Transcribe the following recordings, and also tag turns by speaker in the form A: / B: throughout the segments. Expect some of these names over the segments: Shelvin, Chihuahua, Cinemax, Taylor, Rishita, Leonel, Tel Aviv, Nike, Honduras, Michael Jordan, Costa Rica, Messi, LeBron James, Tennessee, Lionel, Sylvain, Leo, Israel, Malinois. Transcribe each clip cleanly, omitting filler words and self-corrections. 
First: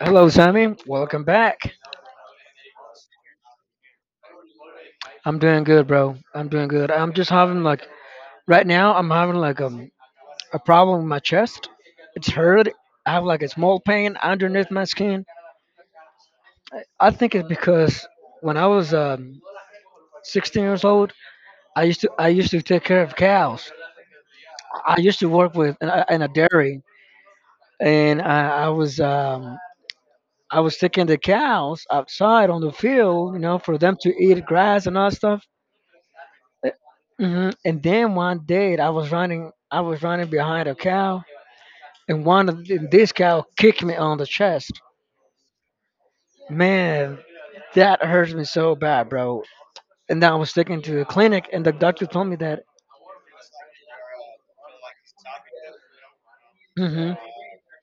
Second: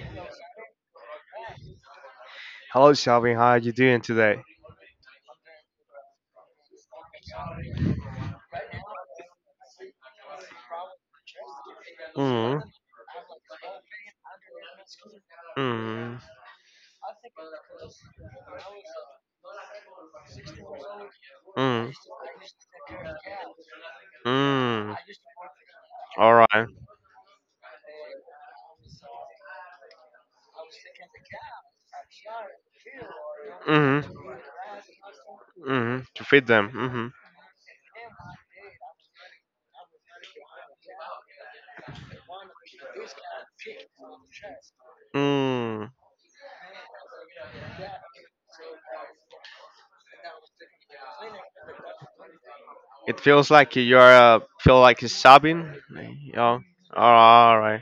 A: Sammy. Welcome back.
B: Hello, Shelvin. How are you doing today?
A: I'm doing good, bro. I'm doing good. I'm just having like right now. I'm having like a problem with my chest. It's
B: Mm,
A: hurt. I have like a small pain underneath my skin.
B: mm,
A: I think it's because when I was 16 years old,
B: mm,
A: I used to take care of cows.
B: mm.
A: I used to work with in a
B: All right.
A: dairy, and I was taking the cows outside on the field, you know, for them
B: Mm,
A: to eat grass and all that stuff.
B: mm. To feed them.
A: And then one day I was running, behind a cow, and this cow kicked me on the chest.
B: Mm-hmm. Mm.
A: Man, that hurts me so bad, bro. And I was taken to the clinic, and the doctor told me that.
B: It feels like you are feel like you sobbing. You know?
A: hmm
B: All right.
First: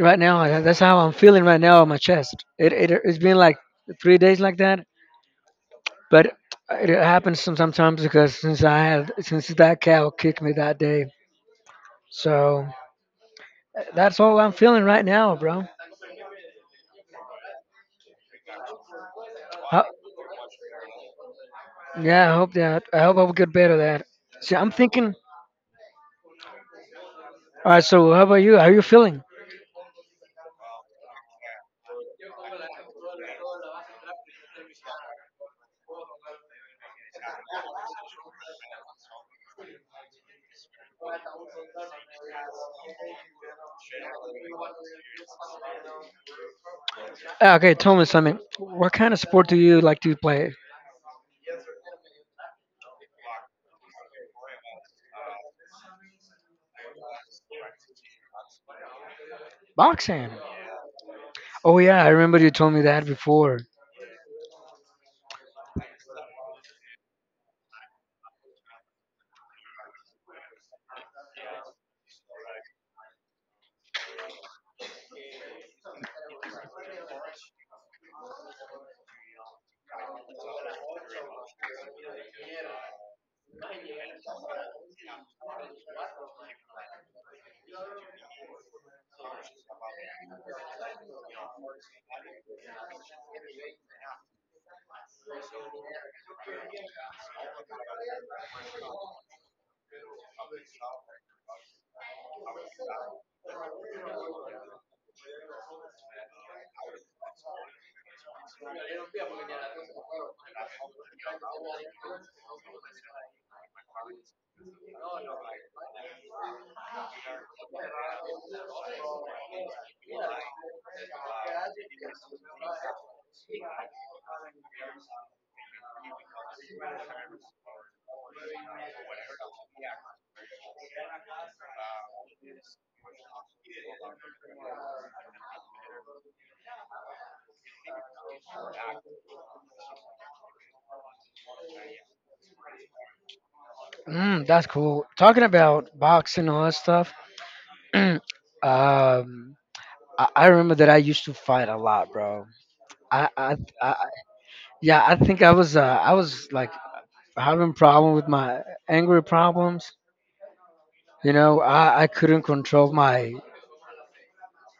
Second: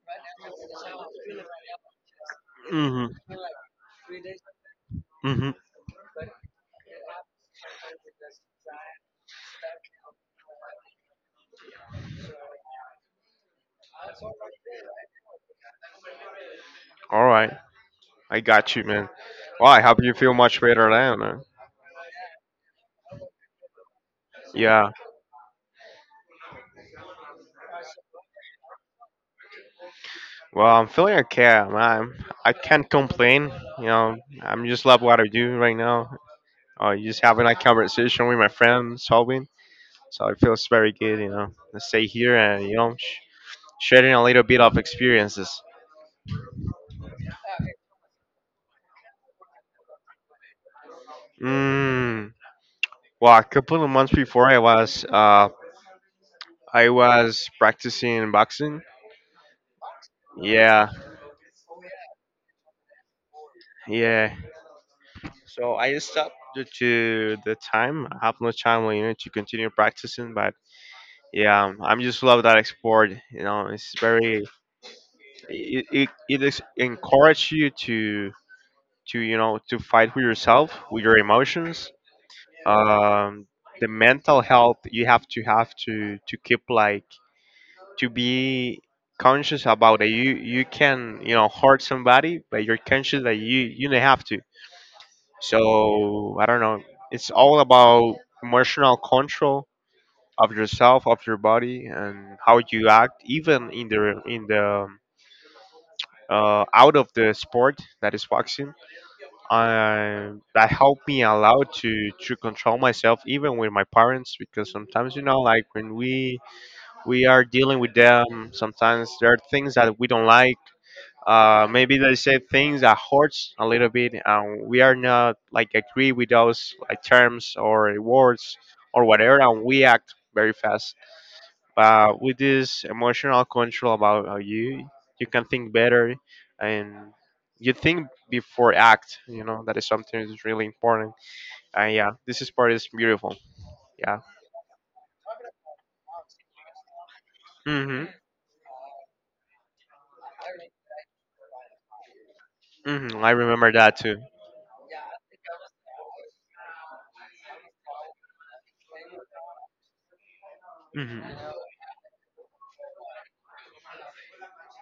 A: Right now, that's how I'm feeling right now on my chest. It it
B: Mhm.
A: it's been like 3 days like that,
B: Mhm.
A: but it happens sometimes because since I had since that cow kicked me that day, so that's all I'm feeling right now, bro.
B: All right. I got you, man. Well, I hope you feel much better now, man.
A: Yeah, I hope that. I hope I will get better at that. See, I'm
B: Yeah.
A: thinking. All right, so how about you? How are you feeling?
B: Well, I'm feeling okay. I'm I can't complain. You know, I'm just love what I do right now. Just having a conversation with my friends, solving. So it feels very good. You know, to stay here and sharing a little bit of experiences.
A: Okay, tell me something. What kind of sport do you like to play?
B: Mm. Well, a couple of months before I was practicing boxing.
A: Boxing.
B: Yeah,
A: Oh yeah, I remember you told me that before.
B: yeah. So I stopped due to the time. I have no time, you know, to continue practicing. But yeah, I'm just love that sport. You know, it's very it is encourage you to to fight with yourself, with your emotions. Um, the mental health you have to to keep like to be conscious about that you can you know hurt somebody but you're conscious that you don't have to so I don't know it's all about emotional control of yourself of your body and how you act even in the out of the sport that is boxing. That helped me allow to control myself even with my parents because sometimes you know like when we are dealing with them sometimes there are things that we don't like. Maybe they say things that hurts a little bit, and we are not like agree with those like terms or words or whatever, and we act very fast. But with this emotional control about you can think better, and you think before act. You know that is something that's really important. And yeah, this is part is beautiful. Yeah.
A: Mm, that's cool. Talking about boxing and all that stuff.
B: Mhm.
A: um, I, I remember that I used to fight a lot, bro.
B: Mhm. I
A: I, I,
B: remember that
A: I
B: too.
A: yeah, I think I was like having problem with my angry problems.
B: Mhm.
A: You know, I couldn't control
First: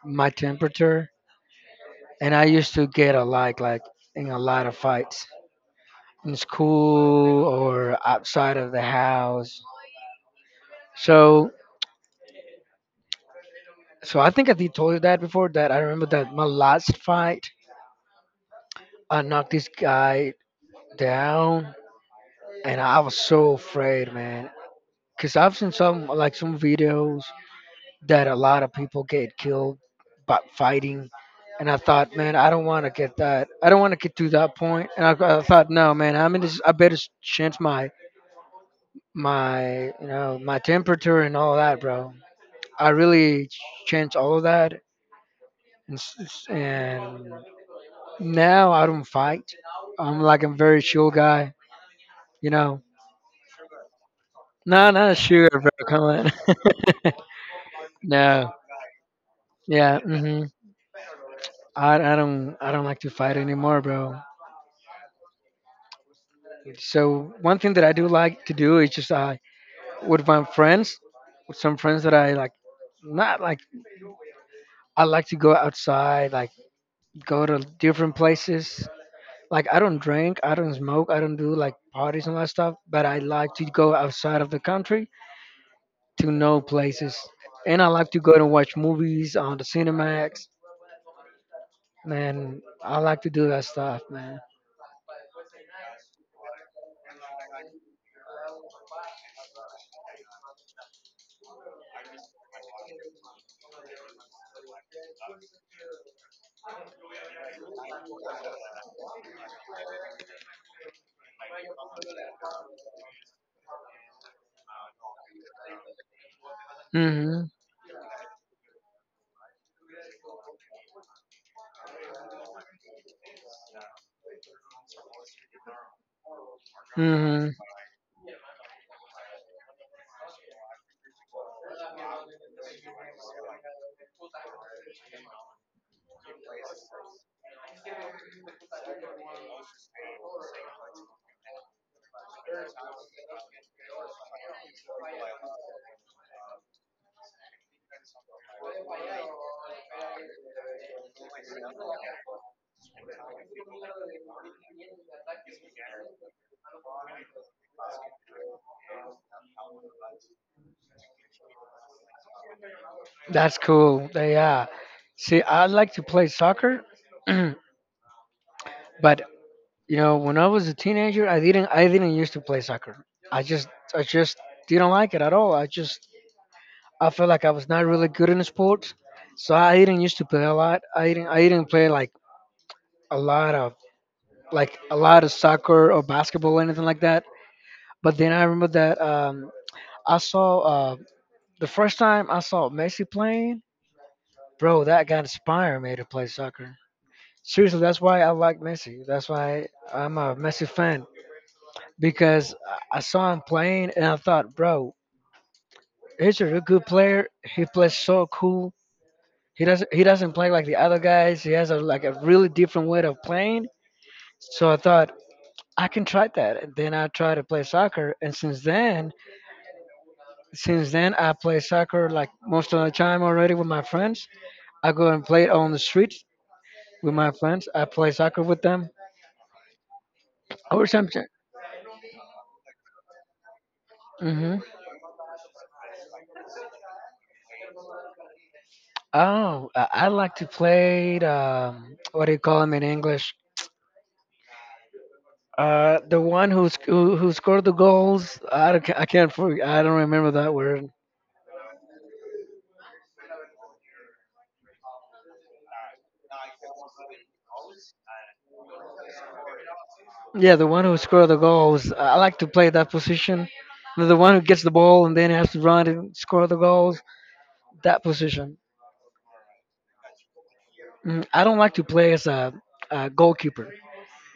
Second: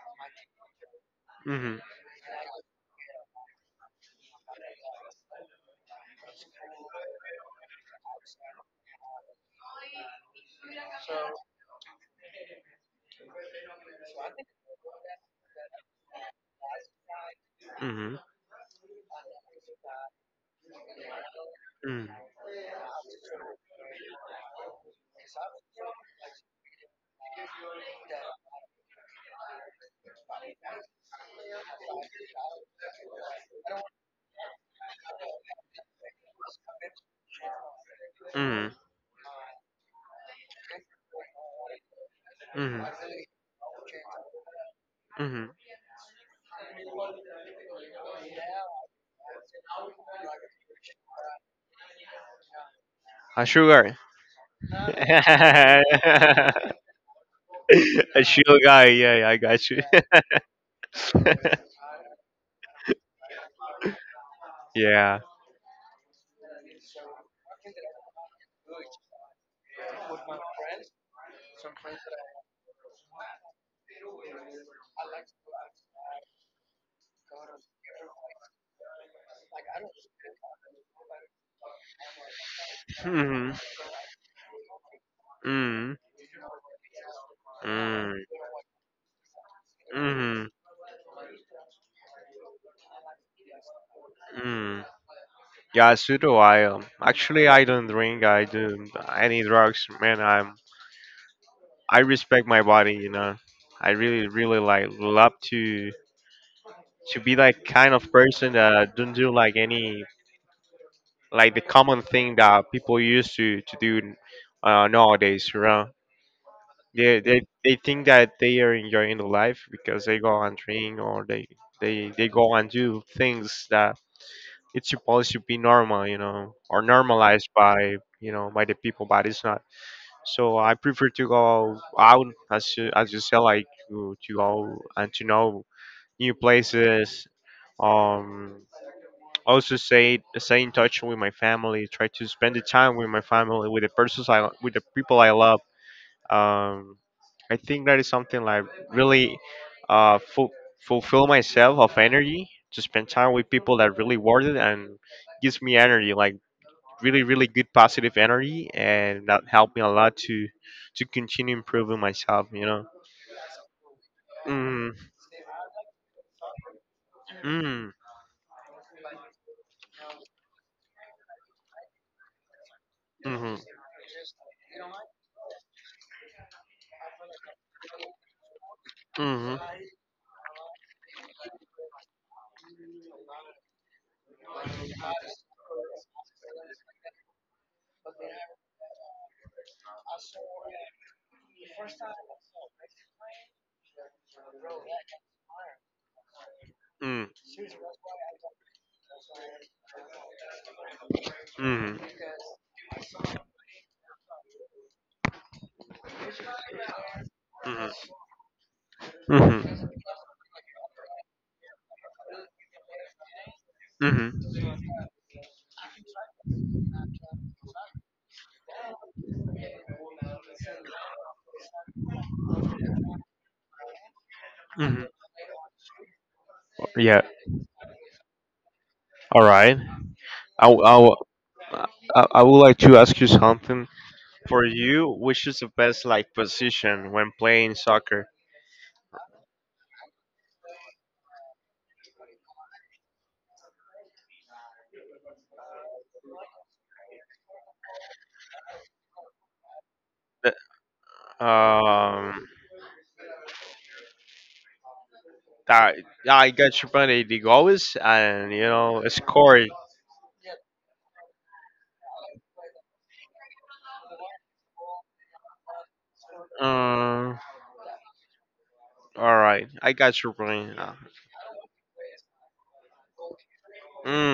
A: my temperature,
B: Mhm.
A: and I used to get a lot, like in a lot of fights in school or outside of the house. So, so I think I did told you that before. That I remember that my last fight,
B: Mhm.
A: I knocked this guy down,
B: Mm.
A: and I was so afraid, man. Cause I've seen some videos that a lot of people get killed by fighting. And I thought, man, I don't want to get that. I don't want to get to that point. And I thought, no, man, I'm in this. I better change
B: Mm.
A: my, you know, my temperature and all that, bro.
B: Mm.
A: I really changed all of that,
B: Mm.
A: and now I don't fight. I'm like a very chill guy, you know.
B: A sugar.
A: No, not sure, bro. Come on.
B: a
A: No,
B: sugar guy. Yeah, yeah, I got you.
A: yeah. I don't like to fight anymore, bro.
B: yeah.
A: So one thing that I do like to do is just I with my friends, with some friends that I like, not like I like to go outside, like go to different places. Like I don't drink, I don't smoke, I don't do like parties and all that stuff. But I like
B: Mm.
A: to go outside of the country
B: Mm.
A: to know places, and I like
B: Mm.
A: to go and watch movies on the Cinemax.
B: Mm.
A: Man, I like to do that stuff, man.
B: Mm. Yeah, so do I. Actually, I don't drink. I do any drugs. Man, I'm. I respect my body. You know. I really, really like love to be that kind of person that don't do like any like the common thing that people used to do nowadays. You know, they they
A: Mhm,
B: they think that they are enjoying the life because they go and drink or they go and do things that it's supposed to be normal, you know, or normalized
A: mhm.
B: by you know by the people, but it's not. So I prefer to go out as you said, like to go and to know new places. Um, Also stay in touch with my family. Try to spend the time with my family, with the persons I with the people I love. Um, I think that is something like really uh, fu- fulfill myself of energy to spend time with people that really worth it and gives me energy, like really really good positive energy, and that helped me a lot to continue improving myself. You know.
A: That's cool. Yeah.
B: Mm,
A: See, I like to play soccer.
B: mm,
A: But you know, when I was a teenager, I didn't used to play soccer.
B: mm,
A: I
B: mm,
A: just I just didn't like it at all. I just I felt like I was not really good in sports, so
B: mm,
A: I didn't used to play a lot. I didn't play like a lot of like a lot of soccer or basketball or anything like that. But then I remember that I saw the first time I saw Messi playing, bro. That got inspired me to play soccer.
B: mm, mm,
A: Seriously, that's why I like Messi. That's why I'm a Messi fan. Because I saw him playing and I thought, bro, he's a real good player. He plays
B: mm,
A: so cool.
B: mm,
A: He doesn't play like the other guys. He has a like a really different way of playing.
B: mm,
A: So I thought I can try that. And then I tried to play soccer. And since then I play soccer like most of the time already with my friends. I
B: mm,
A: go and play it on the streets with
B: Yeah.
A: my friends. I play soccer with them
B: All right. I, w-
A: or
B: I, w-
A: something.
B: I would like to ask you something.
A: hmm
B: For you, which is the best like position when playing soccer?
A: Oh, I like to play. What do you call them in English? The one who who scored the goals. I can't I don't remember that
B: The-
A: word.
B: Um, I, I got you funny. The goal is and you know scoring.
A: Yeah, the one who scored the goals. I like to play that position. The one who gets the ball and then has to run and score the goals.
B: Um,
A: That position.
B: all right, I got your point.
A: Mm, I don't like to play as a goalkeeper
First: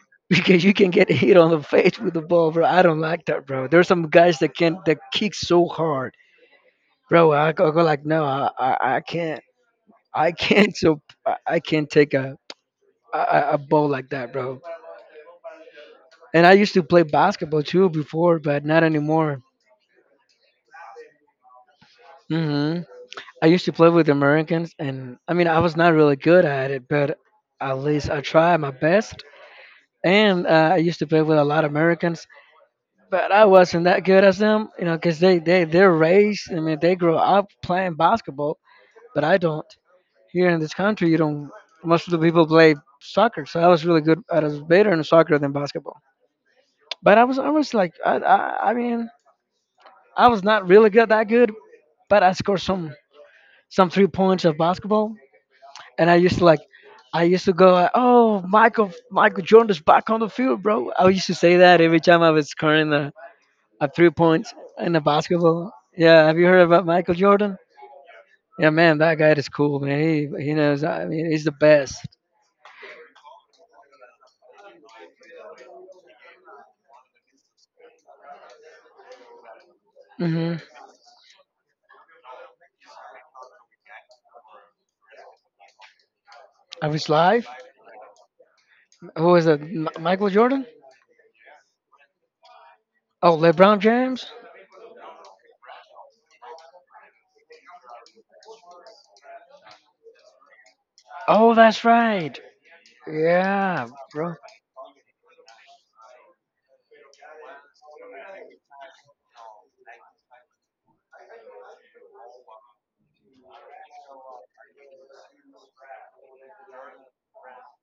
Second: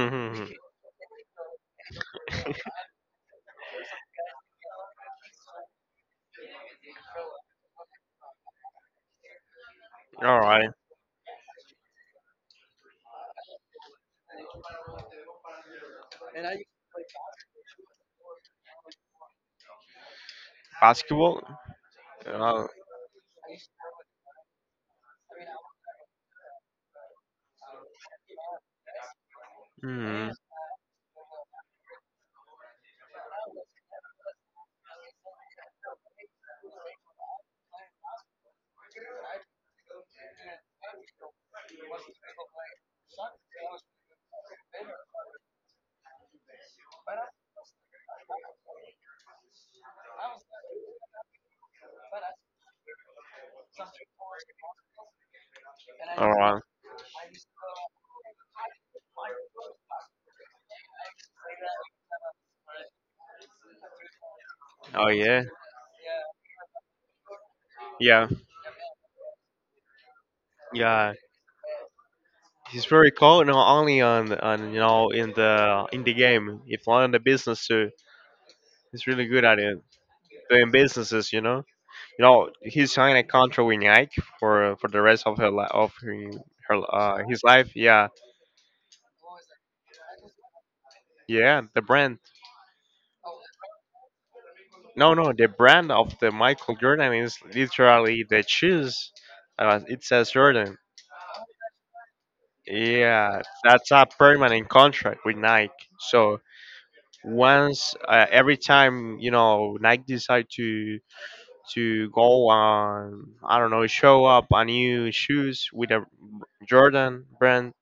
A: because you can get hit on the face with the ball, bro. I don't like that, bro. There's some guys that can that kick so hard, bro. I go like, no, I can't. I
B: All right,
A: can't so I can't take a I ball like that, bro. And I used to play basketball too before, but not anymore.
B: basketball. Uh,
A: hmm I used to play with Americans, and I mean, I was not really good at it, but at least I tried my best.
B: Mhm.
A: And I used to play with a lot of Americans, but I wasn't that good as them, you know, because they're raised, I mean, they grow up playing basketball, but I don't. Here in this country, you don't, most of the people play soccer, so I was really good, I was better in soccer than basketball. But I was almost like I mean I was not really good that good, but I scored some 3 points of basketball, and I
B: All
A: used to like
B: right.
A: I used to go like, oh, Michael Jordan is back on the field, bro. I used to say that every time I was scoring a 3 points in a
B: Oh yeah.
A: basketball. Yeah, have you heard about Michael Jordan?
B: Yeah.
A: Yeah, man, that guy is cool, man. He knows. I
B: Yeah.
A: mean, he's the best.
B: He's very cool not only on you know in the game, if not in the business too. He's really good at it.
A: hmm
B: Doing businesses, you know. You know, he signed a contract with Nike for the rest of her li- of her,
A: Of
B: her
A: his
B: his
A: life.
B: life. Yeah.
A: Who is it? Michael Jordan?
B: Yeah, the brand.
A: Oh, LeBron James.
B: No, no, the brand of the Michael Jordan is literally the shoes. It says Jordan.
A: Oh, that's right.
B: Yeah,
A: Yeah,
B: that's a
A: bro,
B: permanent contract with Nike. So once every time you know Nike decide to go on, I don't know, show up a new shoes with a Jordan brand,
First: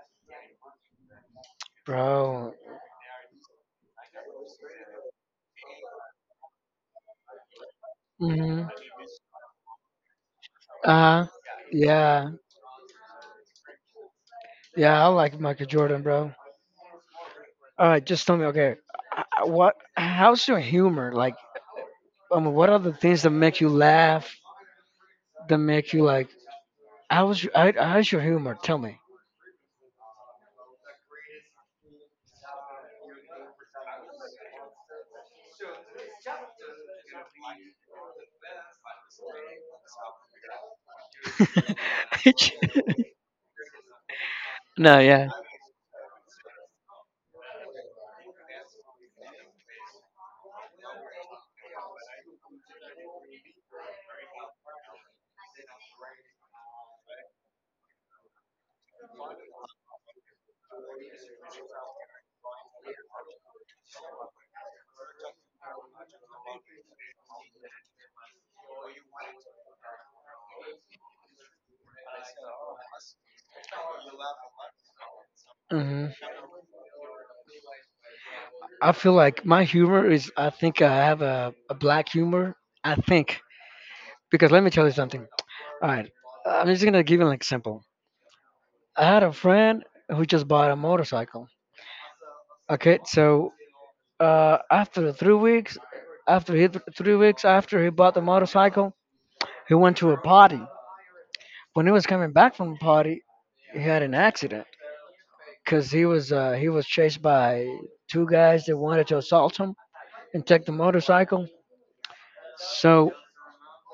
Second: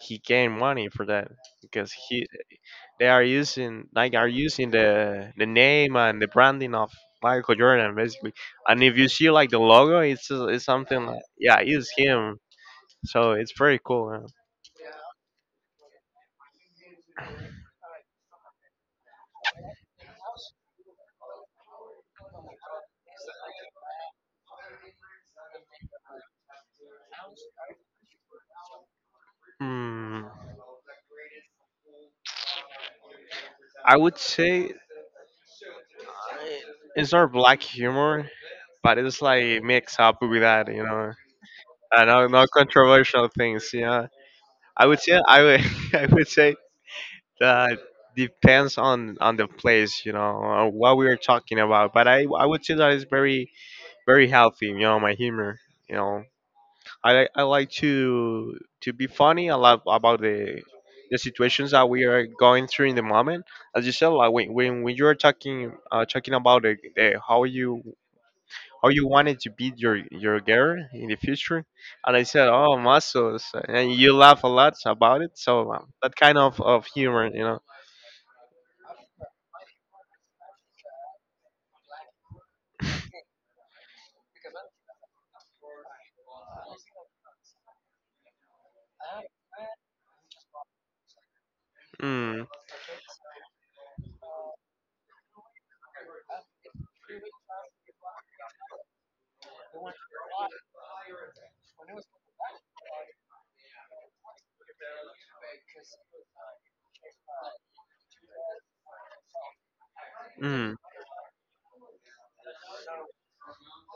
B: he gain money for that because he
A: bro.
B: they are using Nike are using the name and the branding of Michael Jordan basically.
A: Mhm.
B: And if you see like the logo, it's something like
A: Uh,
B: yeah, it's
A: yeah,
B: him. So it's very cool.
A: yeah. I like Michael Jordan, bro. All right, just tell me, okay, what? How's your humor? Like, I mean, what are the things that make you laugh? That make you like? How's your humor? Tell me.
B: Hmm. I would say it's not black humor, but it's like mixed up with that, you know. I know, no controversial things, you know. I would
A: No,
B: say
A: yeah.
B: I would I would say that depends on the place, you know, on what we are talking about. But I would say that it's very very healthy, you know, my humor, you know. I like to be funny. A lot about the situations that we are going through in the moment. As you said, like when you're talking talking about how you wanted to beat your girl in the future, and I said, oh muscles, and you laugh a lot about it. So
A: hmm
B: that kind of humor, you know.
A: I feel like my humor is, I think I have a black humor. I think. Because let me tell you something. All right. I'm just going to give you an example. I had a friend who just bought a motorcycle.
B: Mm,
A: Okay. So after 3 weeks, after he, 3 weeks after he bought the motorcycle, he went to a party. When he was coming back from the party, he had an accident because he was chased by two guys that wanted to assault him and take
B: mm,
A: the motorcycle. So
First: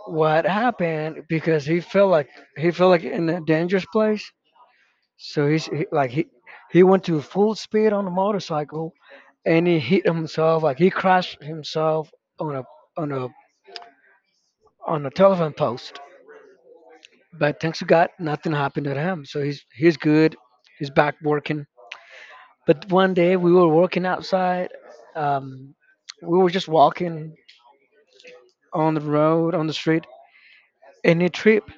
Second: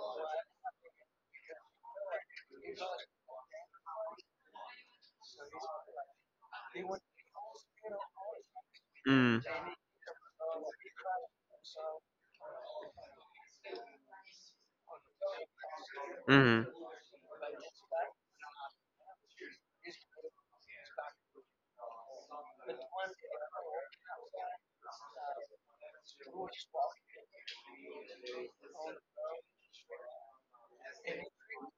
A: what happened? Because he felt like in a dangerous place. So he's he, like he went to full speed on the motorcycle,
B: mm,
A: and he hit himself. Like he crashed himself on a on a on a telephone post.
B: mm.
A: But thanks to God, nothing happened to him. So he's good. He's back working. But one day we were working outside. Um, we were just walking on the street, and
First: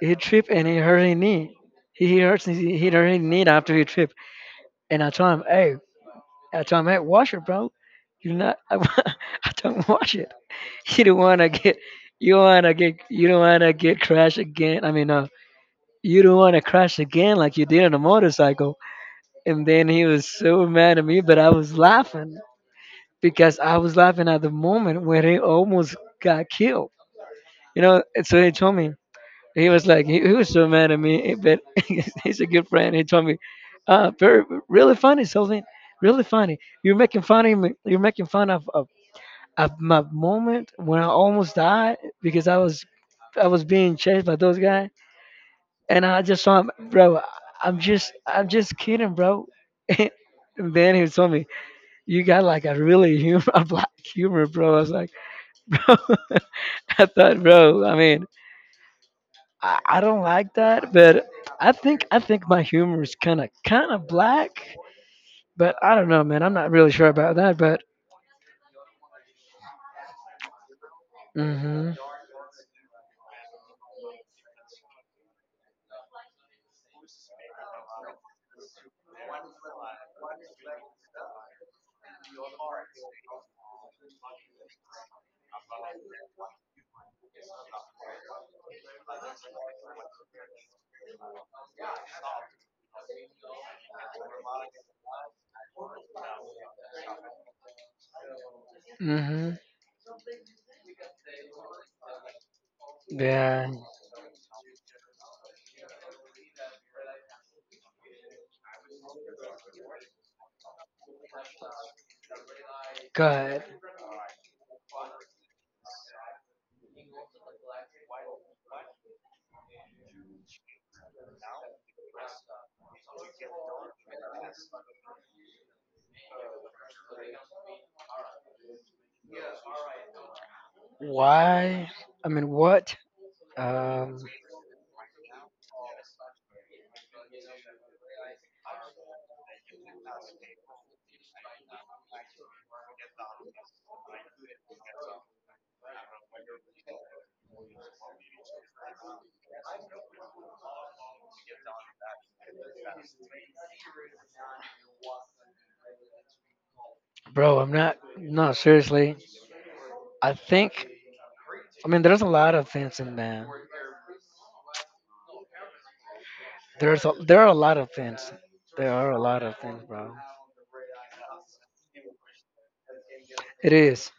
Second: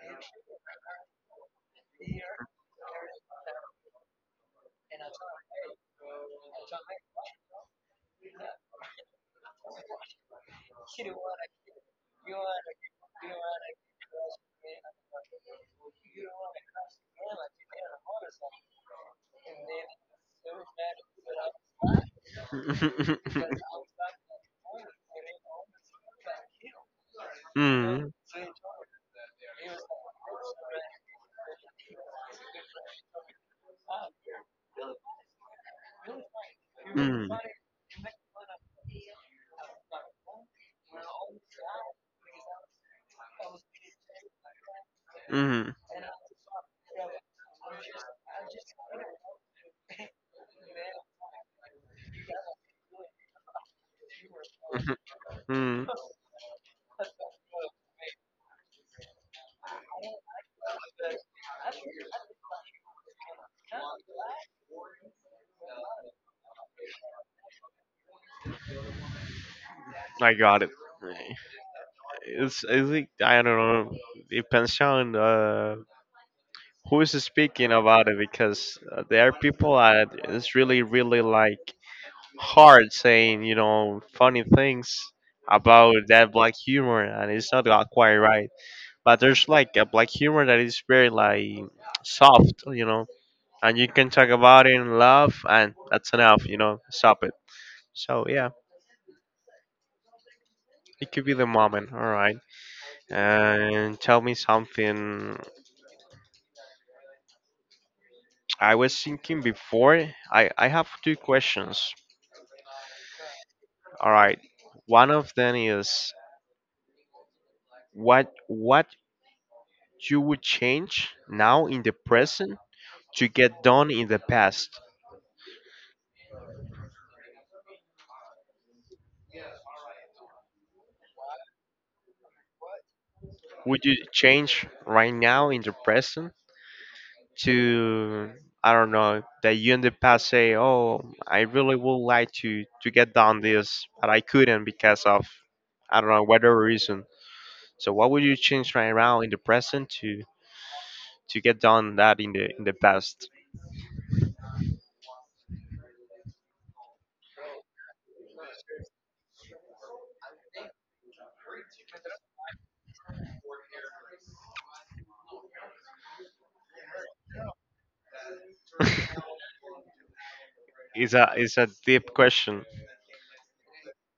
A: he tripped and he hurt his knee. He hurt his knee after he tripped. And I told him, hey, wash it, bro. You not, I told him, wash it. You don't want to get, you don't want to get crashed again. I mean, you don't want to crash again like you did on a motorcycle. And then he was so mad at me, but I was laughing because I was laughing at the moment when he almost got killed. You know,
B: mm,
A: and so he told me, he was so mad at me, but he's a good friend. He told me, uh, very, really funny, Sylvain, really funny. You're making
B: mm.
A: fun of me. You're making fun of, of my moment when I almost died because I was being chased by those guys,
B: Mm,
A: and I just saw him, bro. I'm just kidding, bro. And then he told me, you got like a really humor, a black humor, bro. I was like,
B: mm,
A: I thought, bro. I mean, I don't like that, but I think my humor is kind of black. But I don't know, man. I'm not really sure about that. But
B: I got it.
A: hmm.
B: It's like, I don't know. Depends on who is speaking about it because there are people that it's really, really like hard saying, you know, funny things about that black humor, and it's not got quite right. But there's like a black humor that is very like soft, you know, and you can talk about it and laugh, and that's enough, you know, stop it. So yeah,
A: Mm-hmm.
B: it could be the moment. All right.
A: Yeah.
B: And tell me something. I was thinking before, I have two questions.
A: God,
B: All right. One of them is what you would change now in the present to get done in the past.
A: why? I mean, what?
B: Would you
A: Um,
B: change right now in the present to I don't know that you in the past say, "Oh, I really would like to get done this, but I couldn't because of I don't know whatever reason." So what would you change right now in the present to get done that in the past?
A: bro, I'm not. No, seriously. I think. I mean, there's a lot of things in there. There are a lot of things. There are a lot of things, bro.
B: It's a deep question.
A: It is.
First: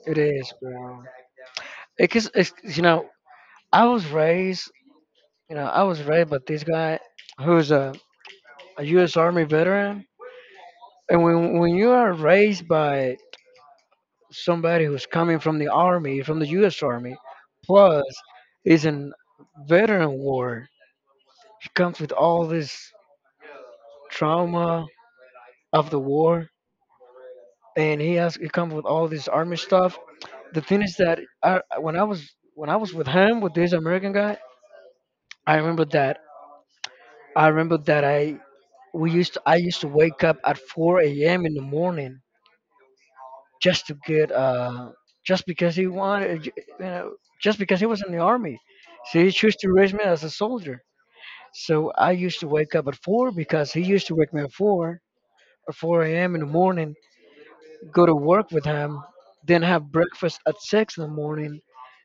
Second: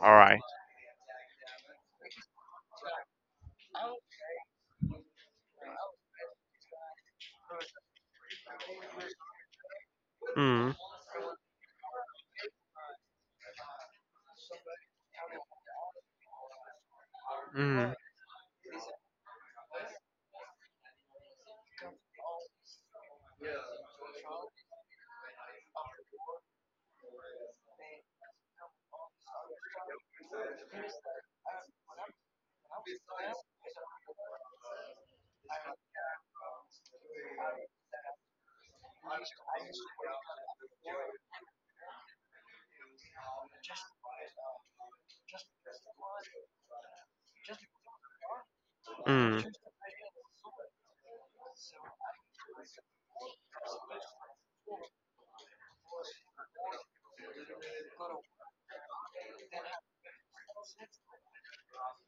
B: All
A: It
B: right.
A: is, bro. Because you know, I was raised. I was right, but this guy, who's a, a U.S. Army veteran.
B: Mm,
A: And when you are raised by somebody who's coming from the Army, from the U.S. Army,
B: mm,
A: plus is an veteran war, he comes with all this trauma of the war, and he comes with all this Army stuff. The thing is that when I was with him with this American guy, I remember that I remember that I we used to, I used to wake up at 4 a.m. in the morning just to get just because he wanted know just because he was in the army. So he
B: mm,
A: chose to raise me as a soldier. So I used to wake up at four because he used to wake me at four or 4 a.m. in the morning, go to work with him, then have breakfast at six in the morning,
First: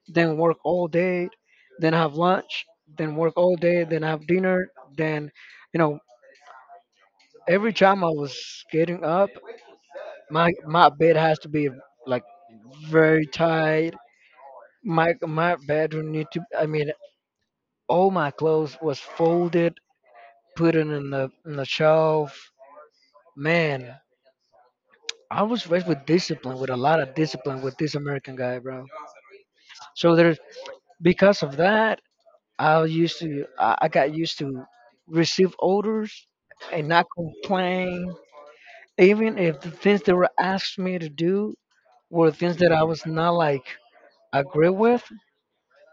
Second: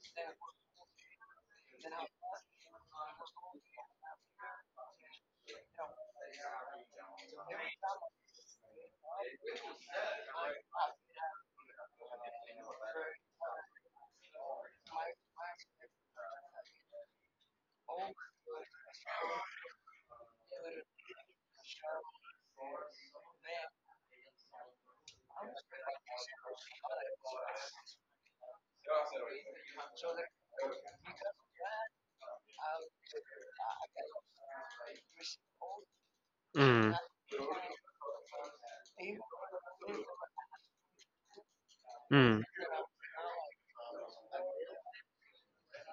A: then work all day, then have lunch, then work all day, then have dinner, then you know every time I was getting up, my bed has to be like very tight. My bedroom need to. I mean, all my clothes was folded, put in the shelf. Man, I was raised with discipline, with a lot of discipline with this American guy, bro. So there's, because of that, I got used to receive orders and
B: mm,
A: not complain, even if the things that were asked me to do were
B: mm,
A: things that I was not like agree with.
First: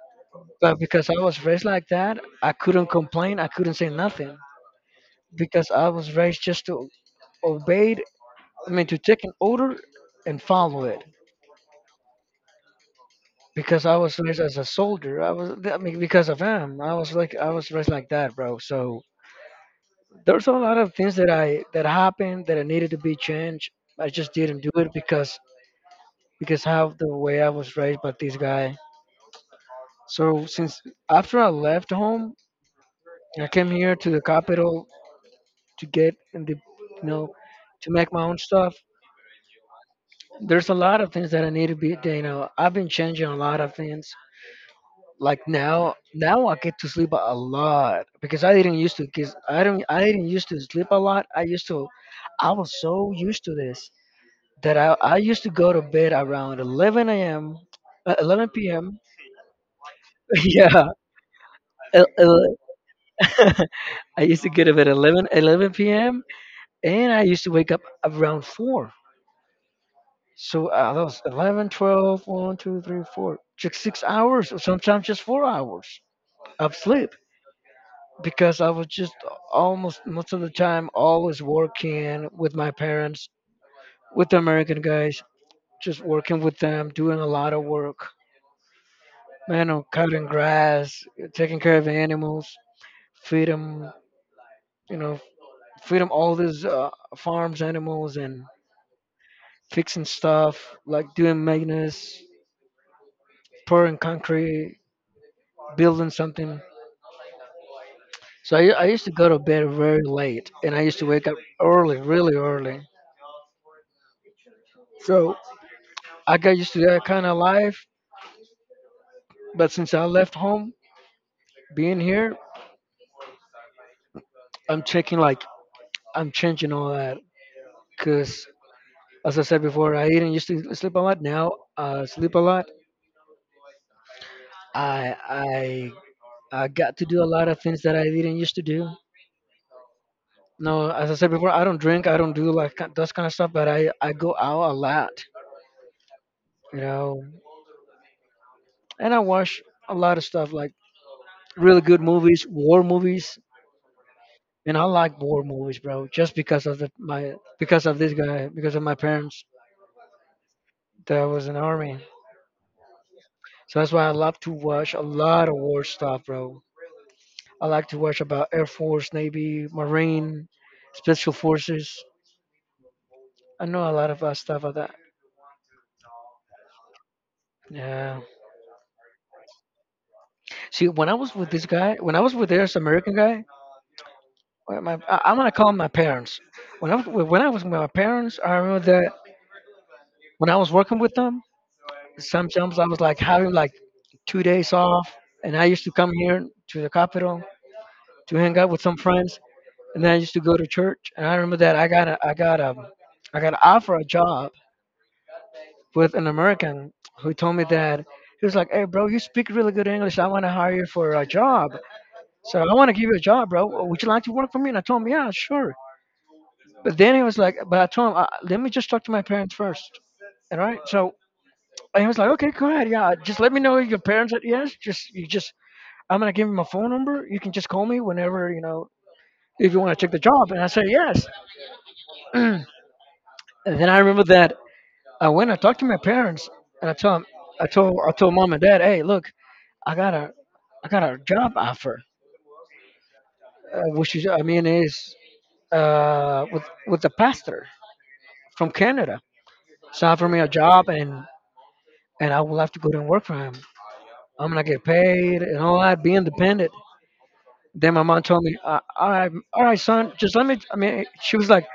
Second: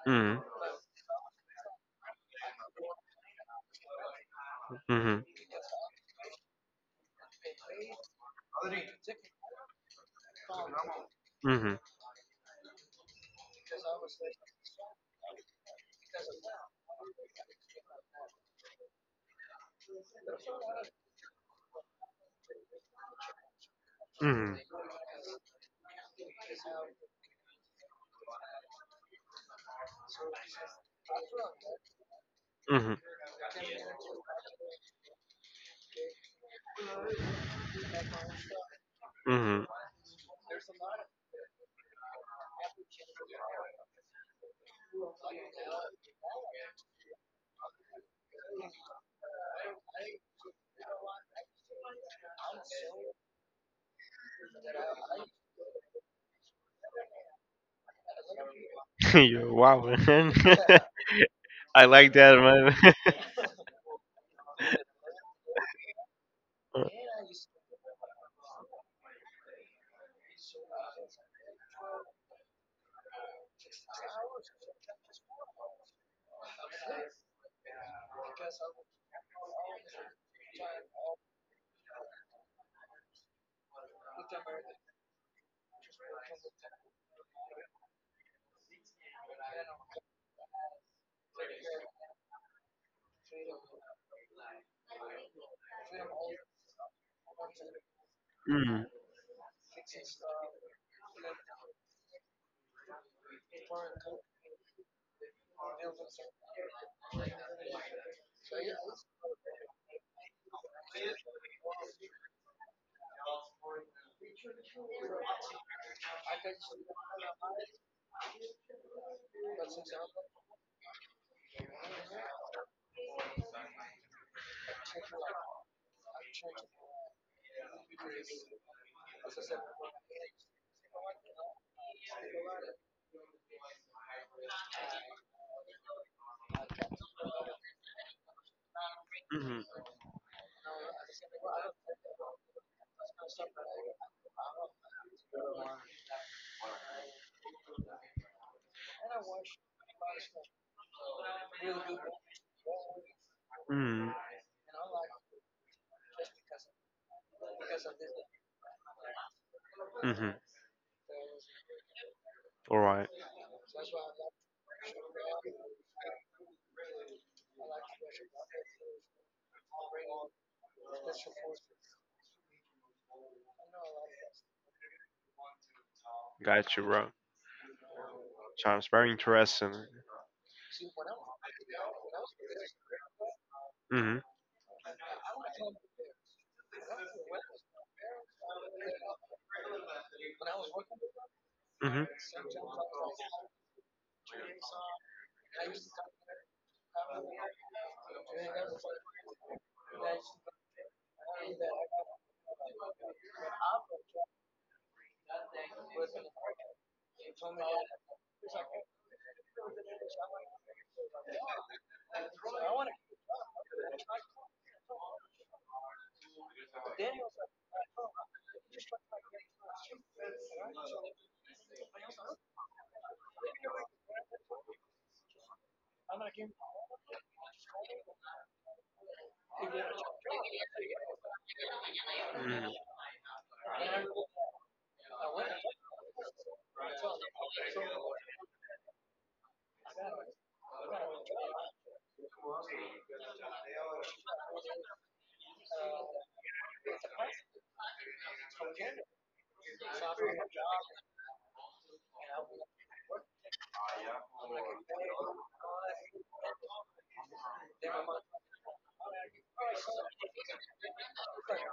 B: mm, mm,
A: But because I was raised like that, I couldn't complain. I couldn't say nothing because I was raised just to obey. I mean, to take an order and follow it. Because I was raised as a soldier. I was. I mean, because of him, I was like I was raised like that, bro. So there's a lot of things that happened that I needed to be changed. I just
B: mm,
A: didn't do it because how the way I was raised by this guy. So since after I left home,
B: mm,
A: I came here to the capital to get in the you know to make my own stuff.
B: mm,
A: There's a lot of things that I need to be that, I've been changing a lot of things. Like now I get to sleep a lot because I didn't used to. Because I didn't used to sleep a lot. I used to, I was so used to this that I used to go to bed around 11 a.m., 11 p.m.
B: mm. Yo, wow, man.
A: Yeah.
B: I
A: el-
B: like that,
A: el-
B: man.
A: I used to get to bed 11, 11 p.m.
B: Mm. Mm.
A: and I used to wake up around 4. So that was 11, 12, 1, 2, 3, 4, just 6 hours, or sometimes just 4 hours of sleep because I was just almost most of the time always working with my parents, with the American guys, just working with them, doing a lot of work. Man, I'm cutting grass, taking care of the animals, feed them, you know, feed them all these farms animals and fixing stuff, like doing maintenance, pouring concrete, building something. So I used to go to bed very late and I used to wake up early, really early. So I got used to that kind of life. But since I left home, being here, I'm checking like I'm changing all that. Cause as I said before, I didn't used to sleep a lot. Now I sleep a lot. I I I got to do a lot of things that I didn't used to do.
B: Mhm.
A: No, as I said before, I don't drink. I don't do like those kind of stuff. But I go out a lot, you know, and I watch a lot of stuff like really good movies, war movies,
B: Mm.
A: and I like war movies, bro. Just because of the, my because of this guy, because of my parents
B: Mhm.
A: that was in the army.
B: All right.
A: So that's why I love to watch a lot of war stuff, bro. I like to watch about Air Force, Navy, Marine, Special Forces. I know a lot of stuff about that.
B: Got you, bro.
A: Yeah.
B: Sounds very interesting.
A: See, when I was with this guy, when I was with this American guy,
B: Hmm
A: I'm gonna call him my parents. When I was with my parents, I remember that when I was working with them,
B: hmm hmm
A: sometimes I was like having like 2 days off, and I used to come here to the capital to hang out with some friends, and then I used to go to church. And I remember that I got offered a job with an American who told me that he was like, "Hey, bro, you speak really good English. I want to hire you for a job." So I want to give you a job, bro. Would you like to work for me? And I told him, yeah, sure. But then he was like, but I told him, let me just talk to my parents first. All right. So and he was like, okay, go ahead. Yeah, just let me know if your parents said yes. Just you just I'm gonna give him my phone number. You can just call me whenever if you want to check the job. And I said yes. And then I remember that I talked to my parents and I told mom and dad, hey, look, I got a I got a job offer, which is I mean is with the pastor from Canada. So offered me a job, and I will have to go there and work for him. I'm gonna get paid and all that, be independent. Then my mom told me, all right, son, just let me. I mean, she was like,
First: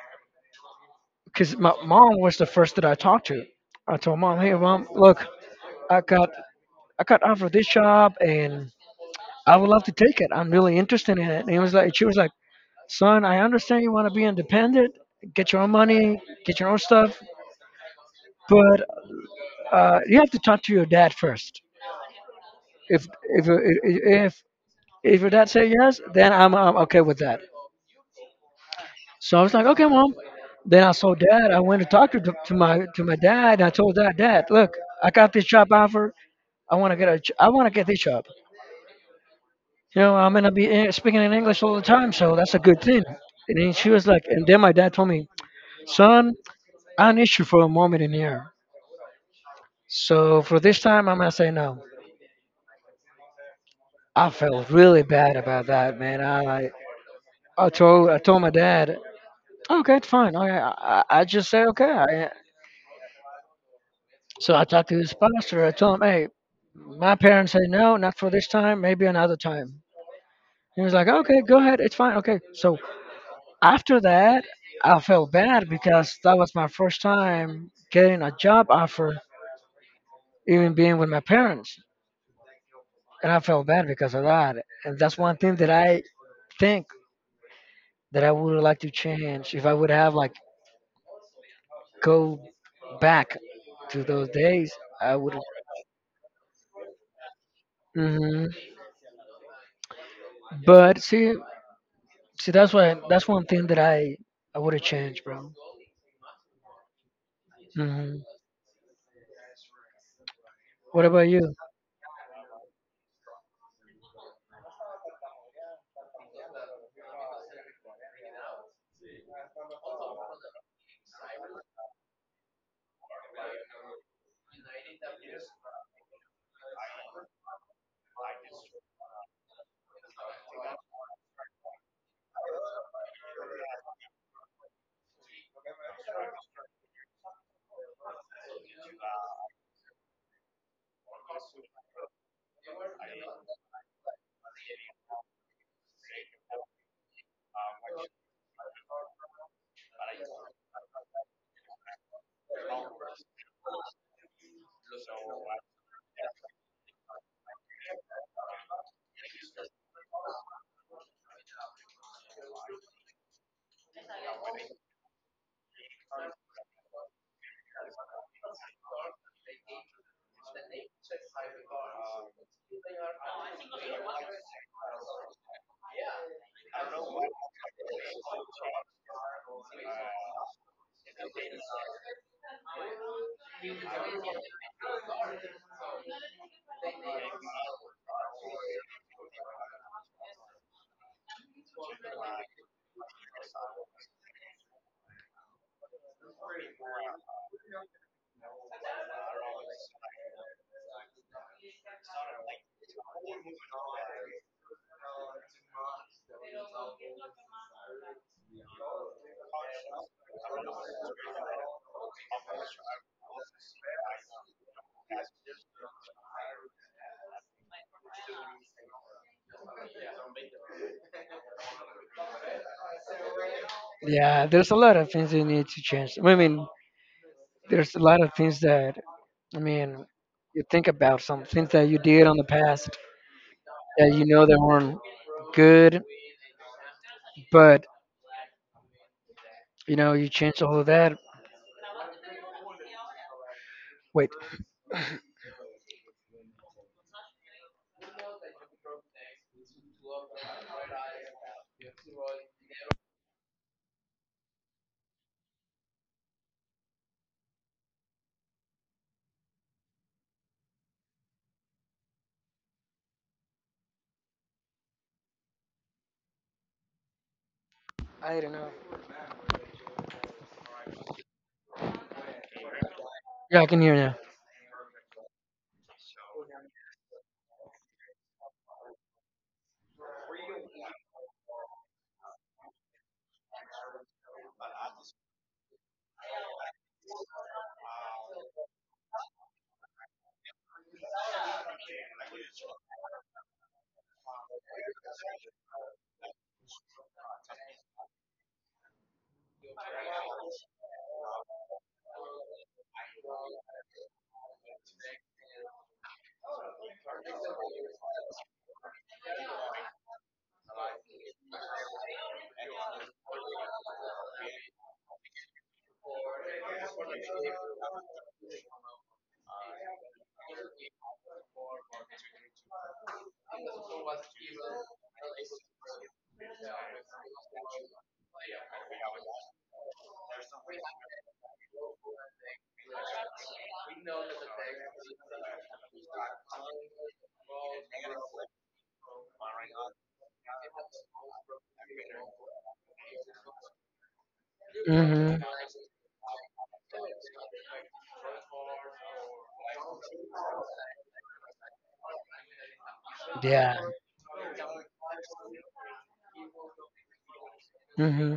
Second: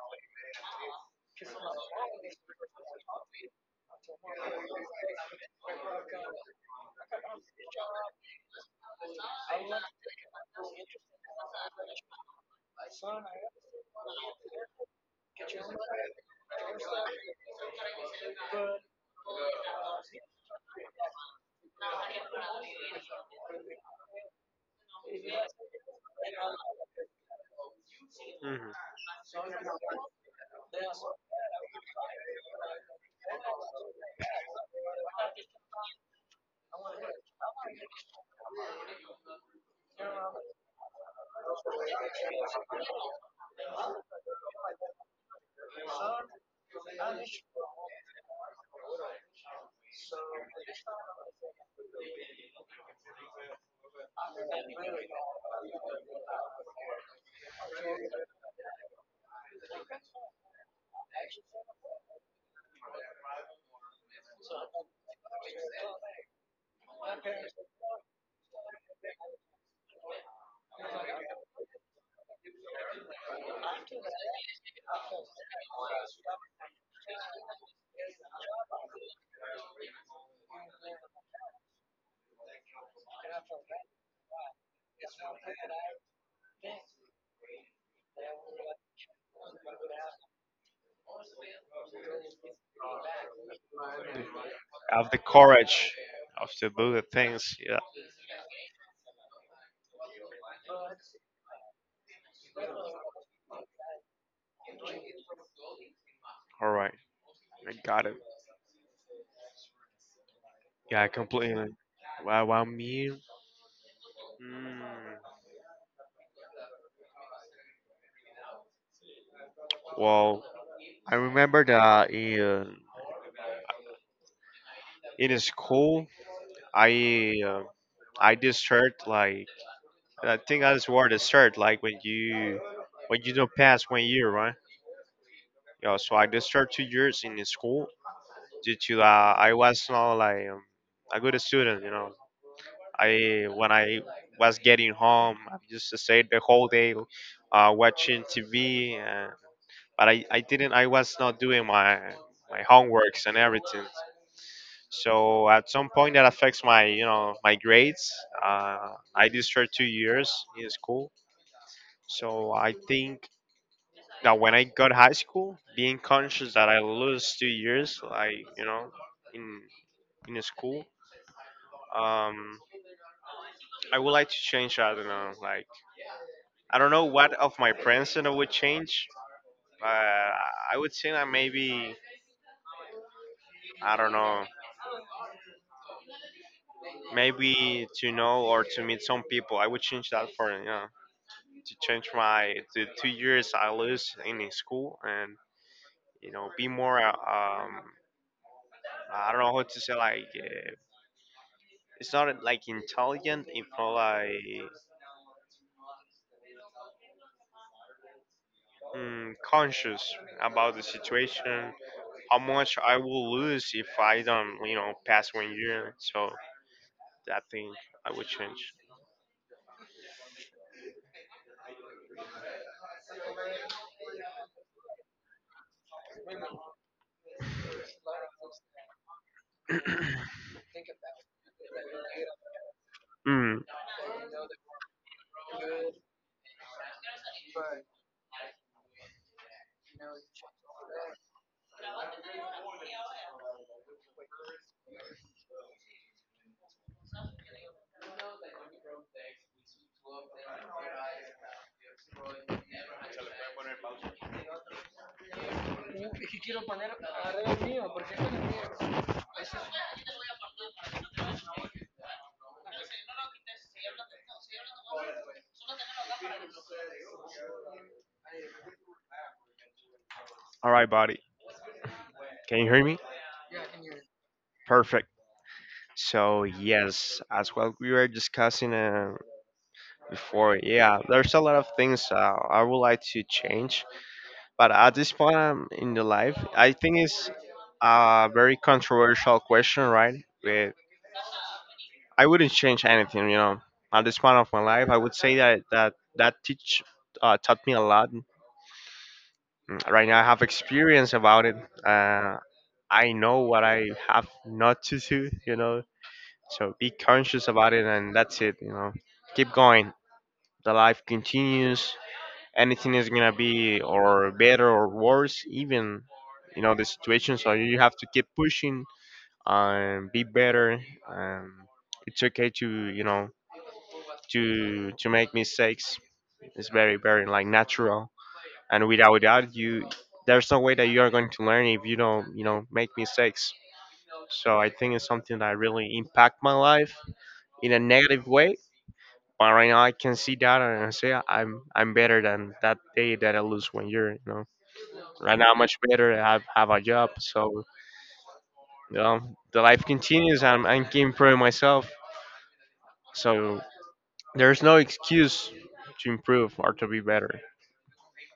A: because my mom was the first that I talked to. I told mom, hey, mom, look, I got I got offered this job, and I would love to take it. I'm really interested in it. And it was like, she was like, son, I understand you want to be independent, get your own money, get your own stuff, but you have to talk to your dad first. If if if your dad say yes, then I'm okay with that.
B: hmm
A: So I was like, okay, mom. Then I saw dad. I went to my dad. And I told dad, dad, look, I got this job offer. I want to get a I want to get this job. You know, I'm gonna be speaking in English all the time, so that's a good thing. And then she was like, and then my dad told me, son, I need you for a moment in here. So for this time, I'm gonna say no. I felt really bad about that, man. I told my dad, okay, fine. I just said okay. I, so I talked to his pastor. I told him, hey, my parents say no, not for this time. Maybe another time. He was like, okay, go ahead, it's fine. Okay. So after that, I felt bad because that was my first time getting a job offer, even being with my parents, and I felt bad because of that. And that's one thing that I think that I would like to change if I would have like go back to those days.
B: Have
A: I
B: the
A: would.
B: courage of to do the things. Yeah.
A: Hmm. But see, see, that's why that's one thing that I would have changed, bro.
B: All right. I got it.
A: Hmm. What
B: Yeah,
A: about you?
B: completely. Well, well me, mm, well, I remember that in school, I uh, I did shirt like I think I just wore the shirt like when you don't pass 1 year, right? Yeah, so I did start 2 years in the school due to that I was not like a good student, you know. I was getting home, I used to stay the whole day watching TV. But I was not doing my my homeworks and everything. So at some point that affects my you know my grades. I did serve 2 years in school. So I think that when I got high school, being conscious that I lose 2 years, like you know, in in school, um, I would like to change. I don't know, like I don't know what of my friends that I would change, but I would say that maybe I don't know maybe to know or to meet some people. I would change that for you know to change my the 2 years I lose in the school and you know be more I don't know how to say like it's not like intelligent it's not like conscious about the situation how much I will lose if I don't you know pass 1 year so that thing I would change.
A: Yeah, there's a lot of things you need to change. I mean, there's a lot of things that, I mean, you think about some things that you did on the past
B: Mm,
A: that you know that weren't good, but you know you changed all of that. Wait, I don't know.
B: all right, buddy. Can you hear me?
A: Yeah, I can hear you.
B: Perfect. So yes, as well we were discussing before, yeah, there's a lot of things I would like to change, but at this point in the life, I think it's a very controversial question, right? Where I wouldn't change anything, you know. At this point of my life, I would say that teach taught me a lot. Right now, I have experience about it. Uh, I know what I have not to do, you know. So be conscious about it and that's it, you know. Keep going. The life continues. Anything is gonna be or better or worse, even you know, the situation. So you have to keep pushing and be better and it's okay to, you know, to make mistakes. It's very like natural. And without that you there's no way that you are going to learn if you don't, you know, make mistakes. So I think it's something that really impact my life in a negative way. But right now I can see that and I say, "I- am I'm better than that day that I lose 1 year. You know, right
A: Hmm.
B: now I'm much better. I have a job, so you know, the life continues. I'm improving myself, so
A: Yeah.
B: there's no excuse to improve or to be better."
A: Hmm.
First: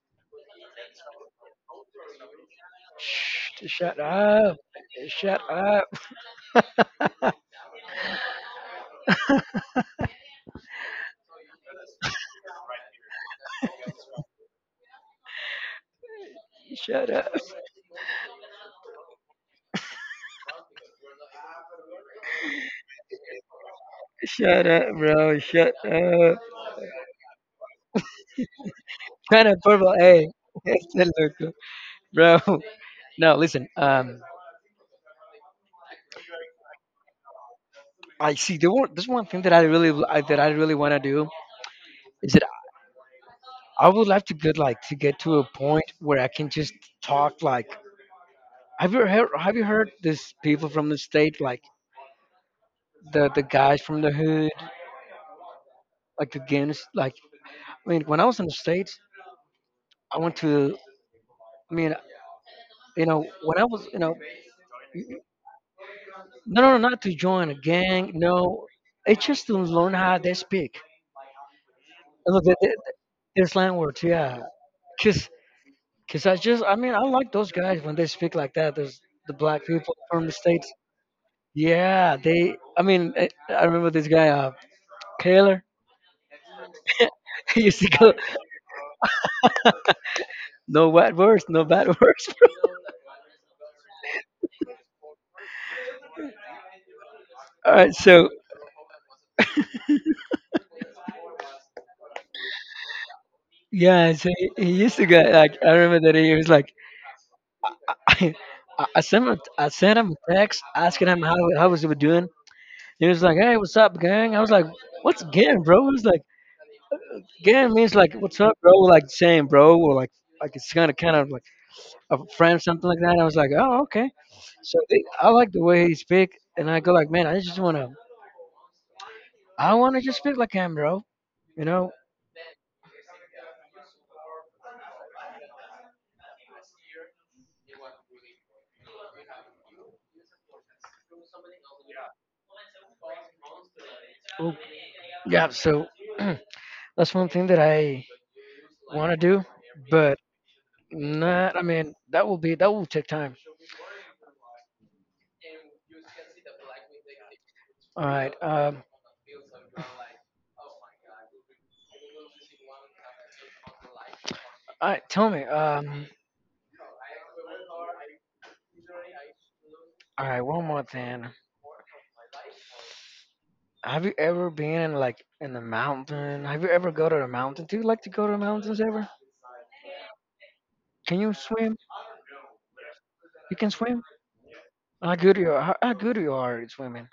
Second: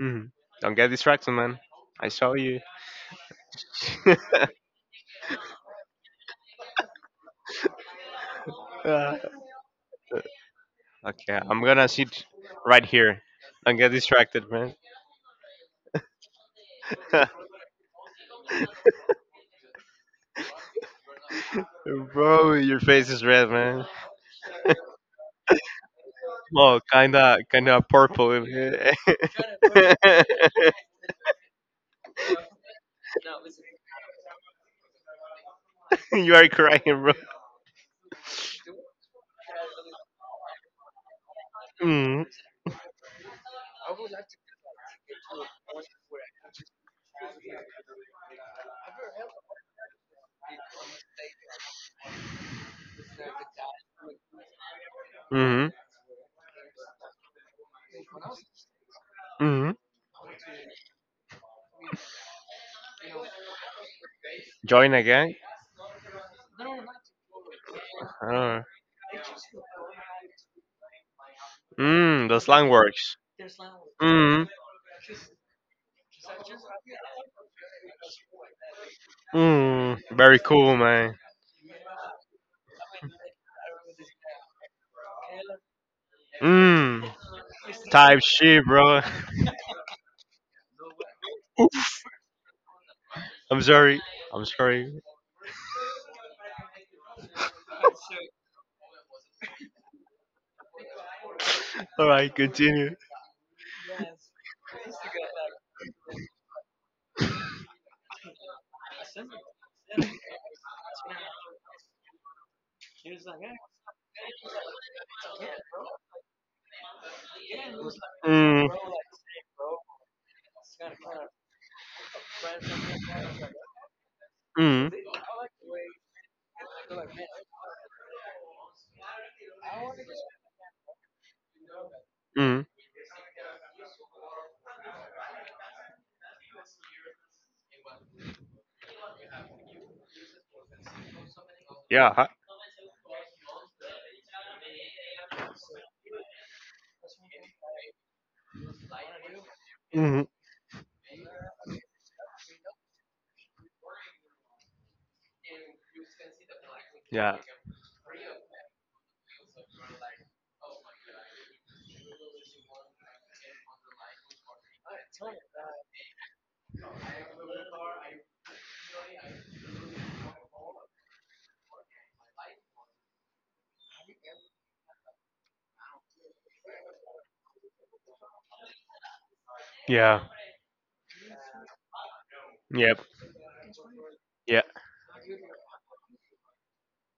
B: Mhm. Don't get distracted, man. I saw you.
A: Shut up. Shut up.
B: Ah. Okay, I'm gonna sit right here. Don't get distracted, man.
A: Shut up.
B: Bro, your face is red, man.
A: Shut up, bro. Shut up.
B: Oh, kinda purple in here.
A: Kind of purple. Hey, it's a logo, bro. No, listen.
B: You are crying, bro.
A: I see. There's one thing that I really that I really want to do
B: Mm.
A: is that I would like to get to a point where I can just talk like. Have you heard? Have you heard this people from the state like the guys from the hood,
B: Mm.
A: like the gangs. Like I mean, when I was in the states,
B: Mm.
A: I went to. I mean, you know, when I was, you know,
B: Join again.
A: no, no, no, not to join a gang.
B: Oh.
A: No, it's just to learn how they speak.
B: Mm.
A: And
B: The
A: look,
B: slang works.
A: their slang words, yeah.
B: Mm.
A: Cause, 'cause I just, I mean, I like those guys when they speak like that. There's the black
B: Mm.
A: people from the
B: Very
A: states.
B: cool, man.
A: Yeah, they. I remember this guy, Taylor.
B: Mm.
A: He used to go,
B: Type shit, bro.
A: no bad words, no bad words.
B: I'm sorry. I'm sorry.
A: All right, so
B: All right, continue.
A: yeah, so he used to get like I remember that he was like I, I sent him a text asking him how was he doing. He was like, "Hey, what's up, gang?" I was like, "What's gang, bro?" He was like, "Gang means like what's up,
B: Mm.
A: bro?" Like saying bro or like it's kind of like a friend something like that. And I was like, "Oh, okay." So
B: Mm.
A: they, I like the way he speak, and I go like, "Man, I just wanna I wanna just speak like him, bro." You know?
B: Mm. Yeah. Hi.
A: Oh, yeah. So. That's one thing that I want to do,
B: Hmm.
A: but not. I mean, that will take time.
B: Yeah.
A: All right. All right. Tell me. All right. One more thing. Have you ever been in like in the mountain? Have you ever go to the mountain? Do you like to go to the mountains ever?
B: Yeah.
A: Can you swim?
B: Yep.
A: You can swim.
B: Yeah.
A: How good you are? How good you are at swimming?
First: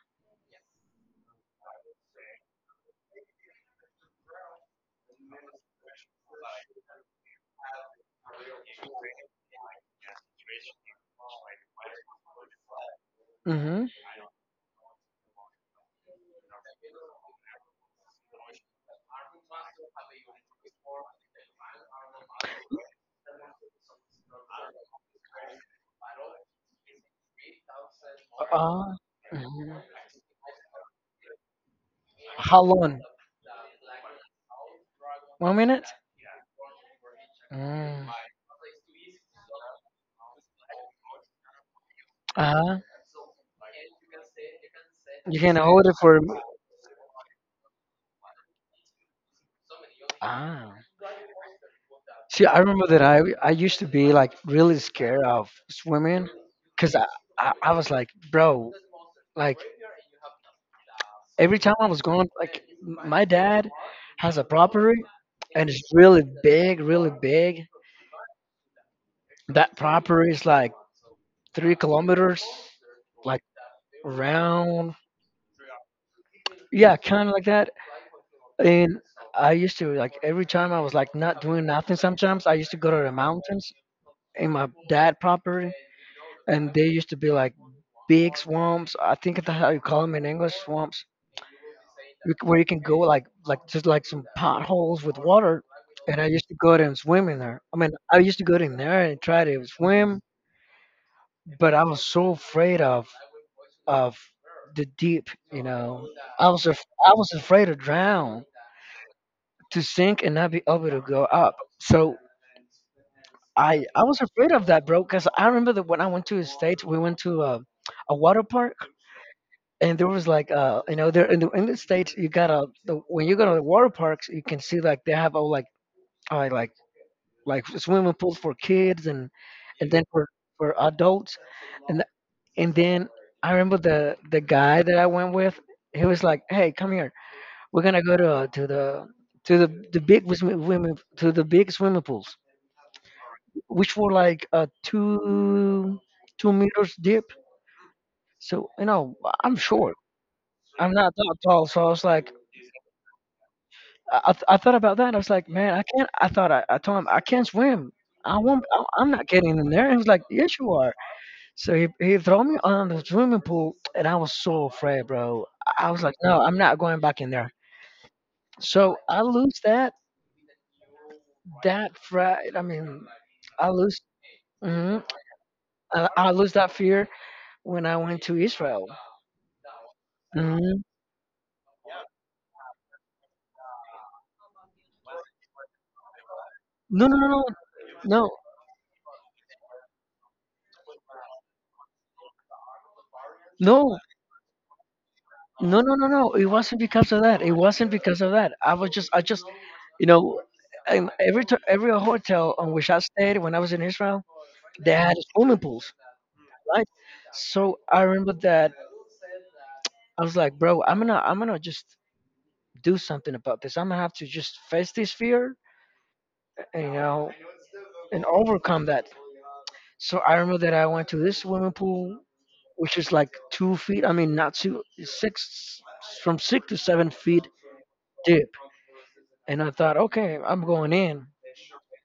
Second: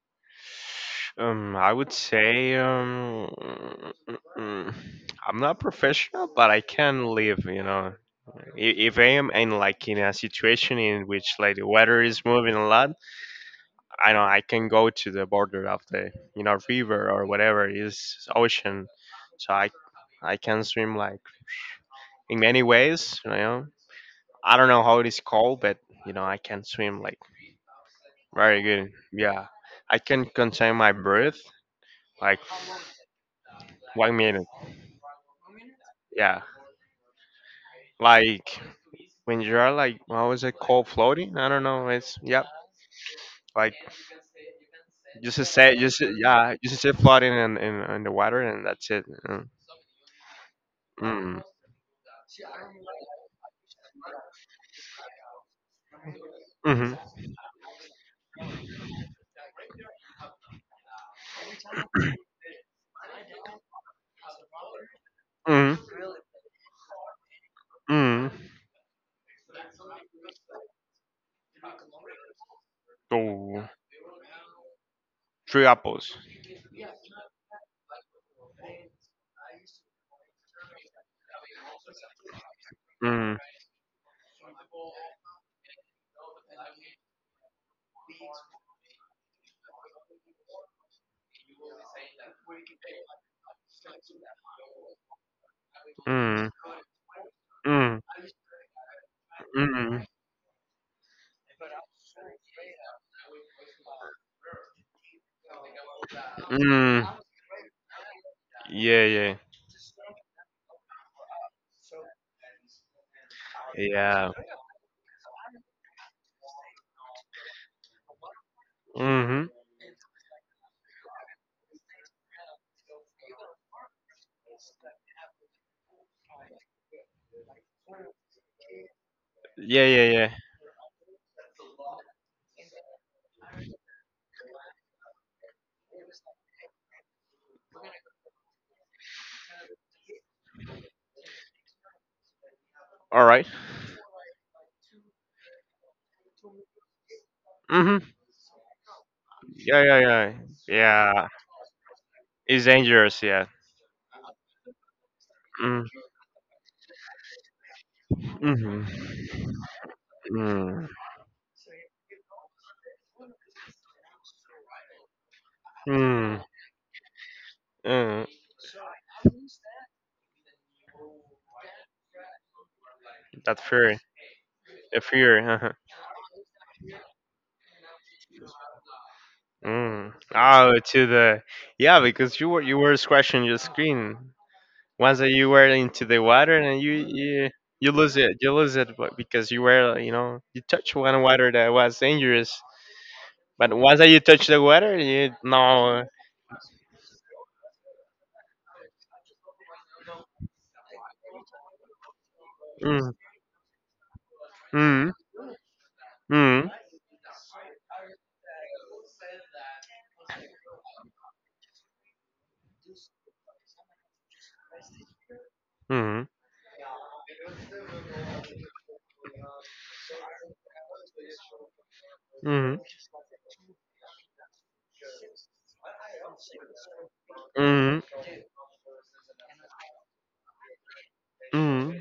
B: I would say mm, I'm not professional, but I can live. You know, if I am in like in a situation in which like the weather is moving a lot,
A: Mm-hmm.
B: I know I can go to the border of the you know river or whatever it is ocean, so I can swim like in many ways. You know, I don't know how it is called, but you know, I can swim like very
A: Uh,
B: good. Yeah,
A: mhm.
B: I can contain my breath like
A: How long?
B: 1 minute.
A: 1 minute?
B: Yeah,
A: Mm.
B: like when you are like how is it called floating? I don't know. It's yeah,
A: Uh-huh.
B: like
A: You
B: just to
A: can
B: say
A: hold it
B: just to-
A: for.
B: yeah, just to say floating in the water and that's it. Mm.
A: Ah.
B: Mm.
A: See, I remember that I used to be like really scared of swimming, cause
B: Mhm.
A: I was like, bro, like every time I was going, like my dad has a property and
B: Mhm.
A: it's really big, really big.
B: Mm.
A: That proper is like 3 kilometers, like
B: Oh,
A: round.
B: three apples.
A: Yeah, kind of like that. And I used to like every time I was like not doing nothing. Sometimes I used to go to the
B: Mm.
A: mountains in my dad property, and they used to be like big swamps. I think that's how you call them in English, swamps, where you can go like just like some potholes with water. And I used
B: Mm,
A: to go there and swim in there. I mean,
B: mm,
A: I used to go in there and try to
B: mm,
A: swim but I was so afraid of the deep. You know,
B: mm.
A: I was afraid to drown,
B: Yeah, yeah,
A: to sink and not be able to go up. So I was
B: yeah.
A: afraid of that, bro. Cause I remember that when I went to the states, we went to a water park,
B: Mm-hmm.
A: and there was like you know there in the states you gotta the, when you go to the water parks you can see like they have all uh, like like swimming pools for kids
B: Yeah,
A: and then
B: yeah, yeah.
A: for adults, and. And then I remember the guy that I went with. He was like, "Hey, come here. We're gonna go to the swimming to the big swimming pools,
B: All right.
A: which were like two two meters deep.
B: Mm-hmm.
A: So you know, I'm
B: Yeah,
A: short.
B: yeah, yeah.
A: I'm not
B: Yeah.
A: that tall. So I was like,
B: It's dangerous. Yeah.
A: I thought about that. I was like, man, I
B: Mm,
A: can't. I thought I told him I can't swim. I won't.
B: mm-hmm.
A: I'm not getting in there. And he was like, yes, you
B: Mm,
A: are. So he threw me on the swimming pool, and I was so afraid, bro. I was like, no,
B: mm,
A: I'm not going back in there.
B: mm.
A: So I lose that fright. I mean,
B: That
A: I lose.
B: fear.
A: Hmm.
B: The fear. Uh-huh.
A: I lose that fear when I went to Israel.
B: Mm. Oh,
A: Hmm.
B: to the yeah, because you were scratching your screen. Once that you were into the water and
A: No, no, no, no, no,
B: you lose it but because you were you know you touch one water that was dangerous. But
A: no,
B: once that you touch the water, you
A: no, no, no,
B: no.
A: no. It wasn't because of that. It wasn't because of that. I was just, I just, you know, and every every hotel on which I
B: Mm,
A: stayed when I was in Israel, they had
B: mm,
A: swimming pools,
B: mm,
A: right? So I remember that I was like, bro, I'm gonna just do something about this. I'm gonna have to just face this fear,
B: mm,
A: and, you know, and overcome that. So I remember that I went to this swimming pool,
B: mm,
A: which is like 2 feet. I mean, not two, six, from 6 to 7 feet deep. And I thought, okay, I'm going in.
B: mm,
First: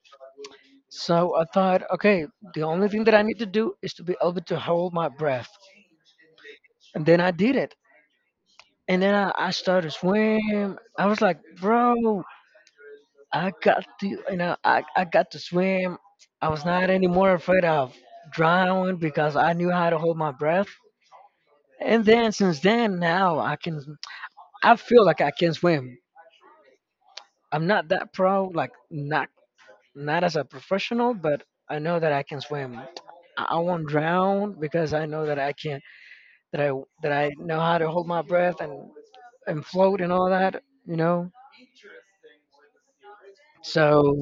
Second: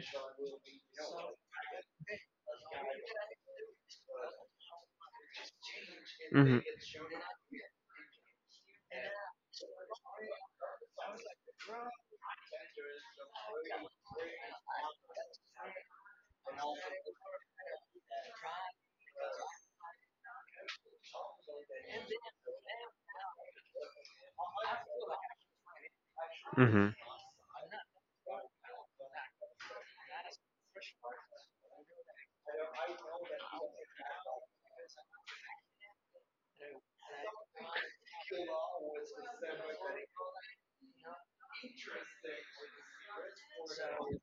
A: So I thought, okay, the only thing that I need to do is to be able to
B: mm.
A: hold my breath.
B: Hmm.
A: And then I did it. And then I started swim. I was like, bro, I got to swim. I was not anymore afraid of drowning because I knew how to hold my breath. And then since then, I feel like I can swim.
B: Hmm.
A: I'm not that pro, like not not as a professional, but I know that I can swim. I won't drown because I know that I can, that I that I know how to hold my breath and float and all that, you know. So.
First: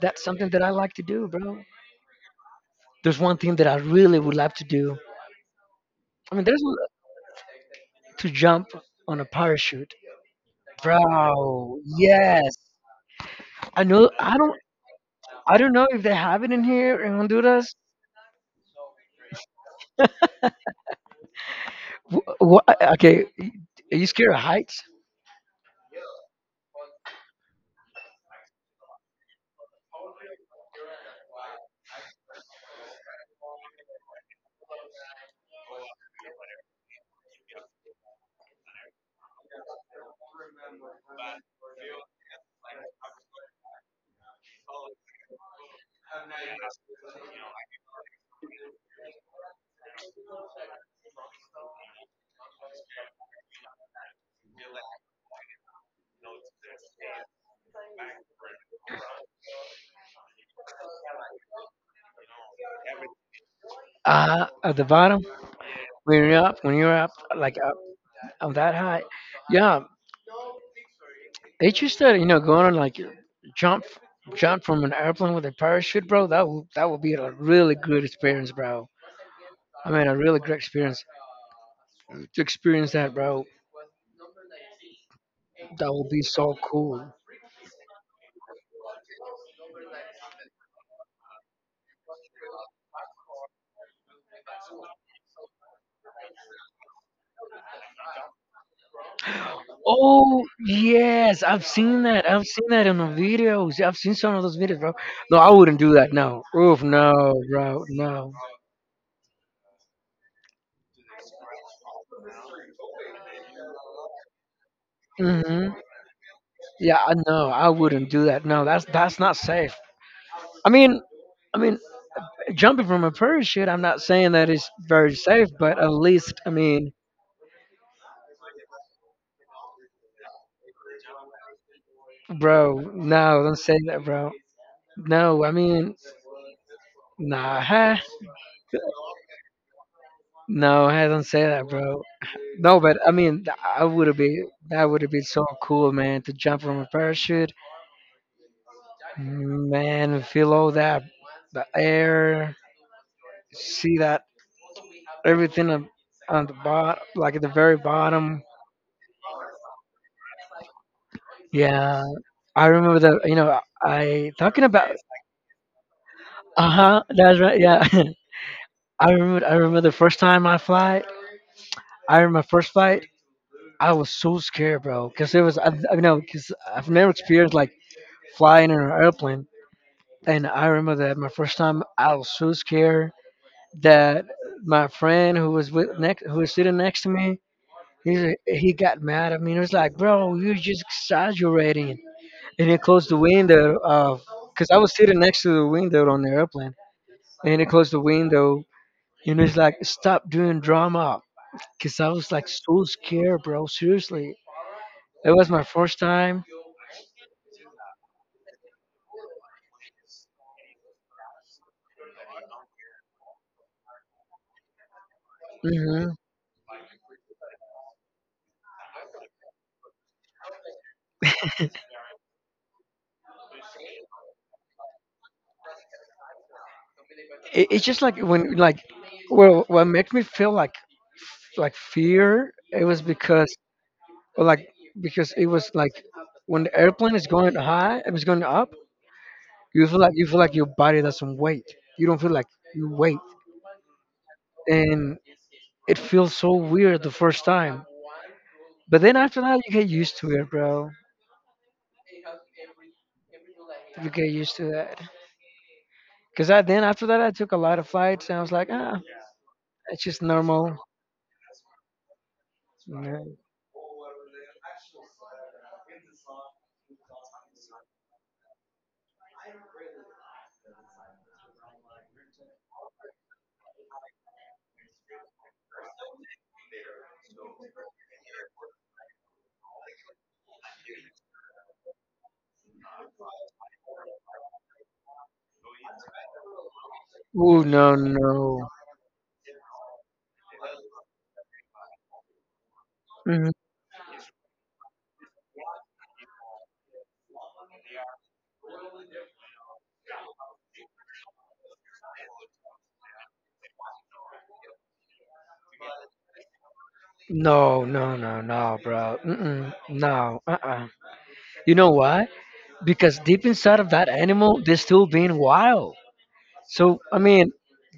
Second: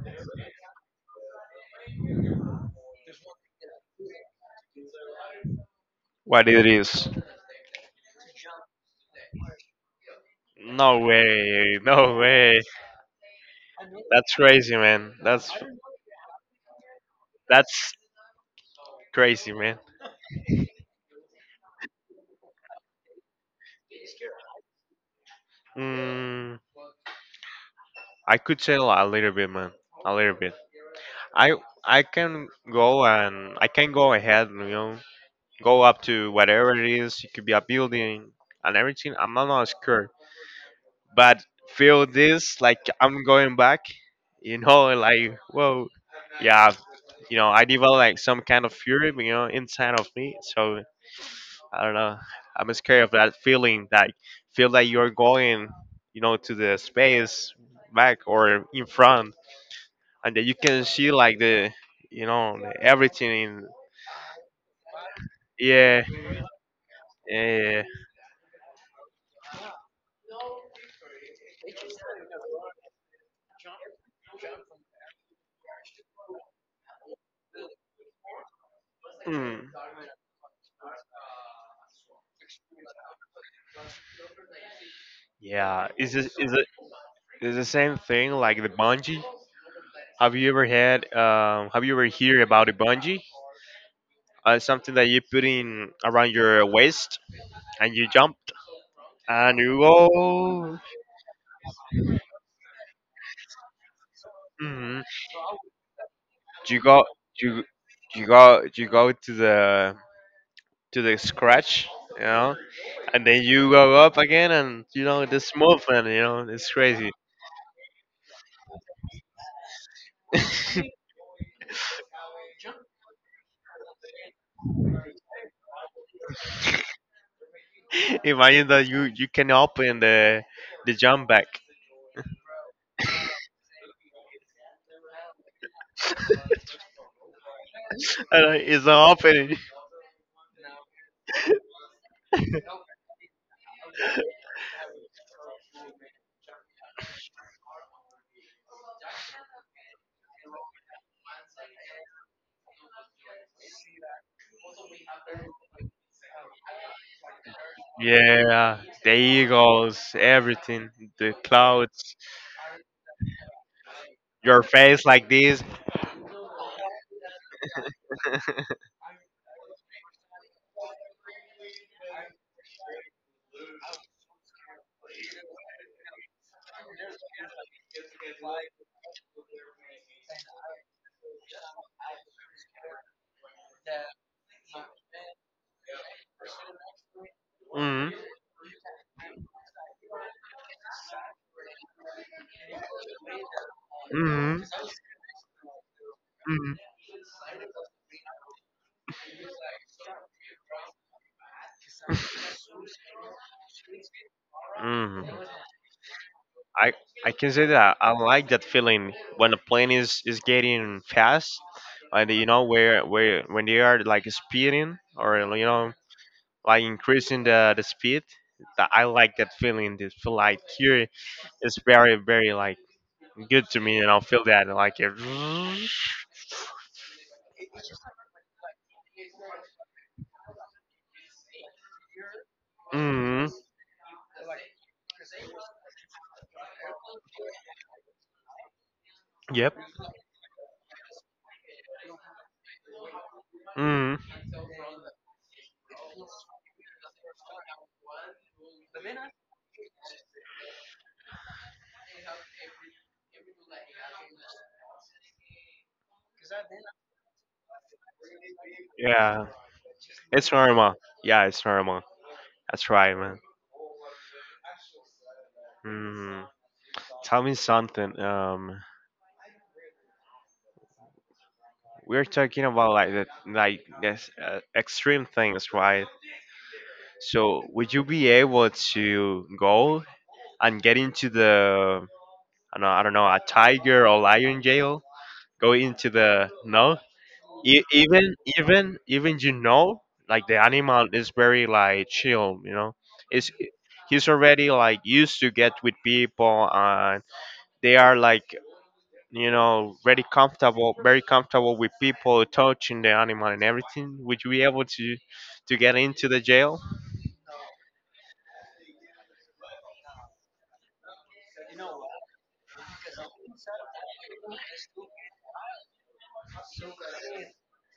A: That's something that I like to do, bro. There's one thing that I really would love to do. I mean,
B: What it is?
A: to jump on a parachute,
B: No
A: bro.
B: way! No
A: Yes,
B: way!
A: I know.
B: That's
A: I don't.
B: crazy, man. That's
A: I don't know if they have it in here in Honduras.
B: that's crazy, man.
A: What, okay, are you scared of heights?
B: Mm, I could tell a little bit, man. A little bit. I I can go and I can go ahead, and, you know, go up to whatever it is. It could be a building and everything. I'm not scared, but feel this like I'm going back, you know, like whoa, yeah, you know, I develop like some kind of fury, you know, inside of me. So I don't know, I'm scared of that feeling that feel that you're going, you know, to the space back or in front, and that you can see like the, you know, everything in,
A: At the bottom
B: yeah,
A: when you're up, when you're up like
B: yeah,
A: up
B: yeah.
A: on that height, yeah. It's just that you know going on like jump, jump from an airplane with a parachute, bro. That would be a really good experience, bro.
B: Mm.
A: I mean, a really great experience. To experience that, bro,
B: Yeah,
A: that would
B: is
A: be
B: this is
A: so
B: it
A: cool.
B: is the same thing like the bungee? Have you ever had have you ever heard about the bungee? Something that you put in around your waist and you jumped and you
A: Oh
B: go.
A: yes, I've seen that. I've seen that in the videos. Yeah, I've seen some of those videos, bro.
B: Hmm.
A: No, I wouldn't do that. No,
B: you
A: oof,
B: go
A: no,
B: you
A: bro, no.
B: you go to the scratch, you know, and then you go up again and you know this
A: Hmm.
B: movement, you know, it's
A: Yeah,
B: crazy.
A: I know. I wouldn't do that. No, that's not safe. I mean, I mean, jumping from a parachute. I'm not saying that is very safe, but at least, I mean,
B: Imagine that you can open the jump back.
A: bro, no, don't say that, bro. No, I mean, nah,
B: And it's opening.
A: no, I don't say that, bro. No, but I mean, I would have been that would have been so cool, man, to jump from a parachute, man, feel all that, the air, see that everything on the bottom, like at the very bottom.
B: Yeah, the eagles, everything, the
A: Yeah,
B: clouds,
A: I remember the, you know, I
B: your
A: talking about,
B: face like this.
A: uh huh, that's right, yeah. I remember the first time I fly. I remember my first flight. I was so scared, bro, because it was, I know, because I've never experienced like flying in an airplane. And I remember that my first time, I was so scared that my friend who was with next, who was sitting next to me,
B: Mm-hmm.
A: he got mad at me, and he was like, "Bro, you're just exaggerating." And he closed the window of,
B: Mm-hmm.
A: cause I was sitting next to the window on the airplane, and he closed the window. And he's like, "Stop doing drama," cause I was like so scared, bro. Seriously, it
B: Mm-hmm.
A: was my first time.
B: I I can say that I like that feeling when a plane is getting fast, and you know where when they are like speeding or you know
A: Hmm.
B: like increasing the speed that I like that feeling. This feel like here is very like good to me and I'll feel that like it.
A: It's just like when like well what makes me feel like like fear it was
B: Mm.
A: because or like because it was like when the airplane is going high it was going up
B: Yep.
A: you feel like your body doesn't weight you don't feel like you weight
B: Hmm.
A: and it feels so weird the first time but then after that you get used to it bro you get used to that because I then after that I took a lot of flights and I was like ah
B: Yeah,
A: it's just
B: it's
A: normal.
B: normal. Yeah, it's normal. That's right,
A: Yeah.
B: man. Hmm. Tell me something. We're talking about like the like this extreme things, right? So would you be able to go and get into the I don't know a tiger or lion jail? Go into the no?
A: Ooh,
B: E-
A: no, no.
B: even even even you know like the animal is very like chill, you know. It's
A: Mhm.
B: he's already like used to get with people and they are like you know very comfortable with people touching the animal and everything. Would you be able to get into the jail?
A: No, no, no, no, bro. Mm-mm, no, uh-uh. You know why? Because deep inside of that animal, they're still being wild. So, I mean,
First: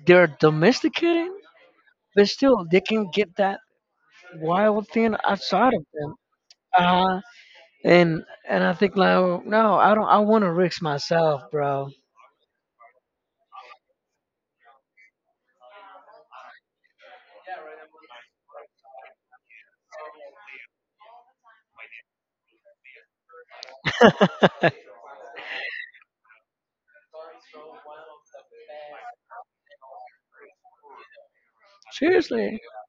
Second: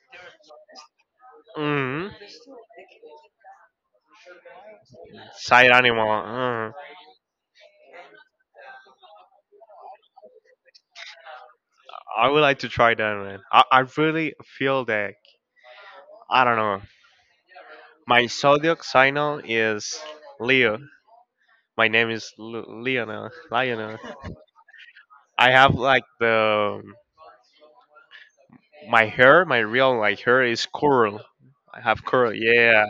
A: they're domesticating,
B: Hmm.
A: but still, they can get that wild thing
B: Side
A: outside of
B: animal.
A: them. Uh, and I think like, oh, no, I don't. I want to risk myself, bro.
B: I would like to try that, man. I really feel that. I don't know. My zodiac sign is Leo. My name is Leonel. Lionel. I have like the my hair, my real like hair is curl. I have curl,
A: Seriously.
B: yeah.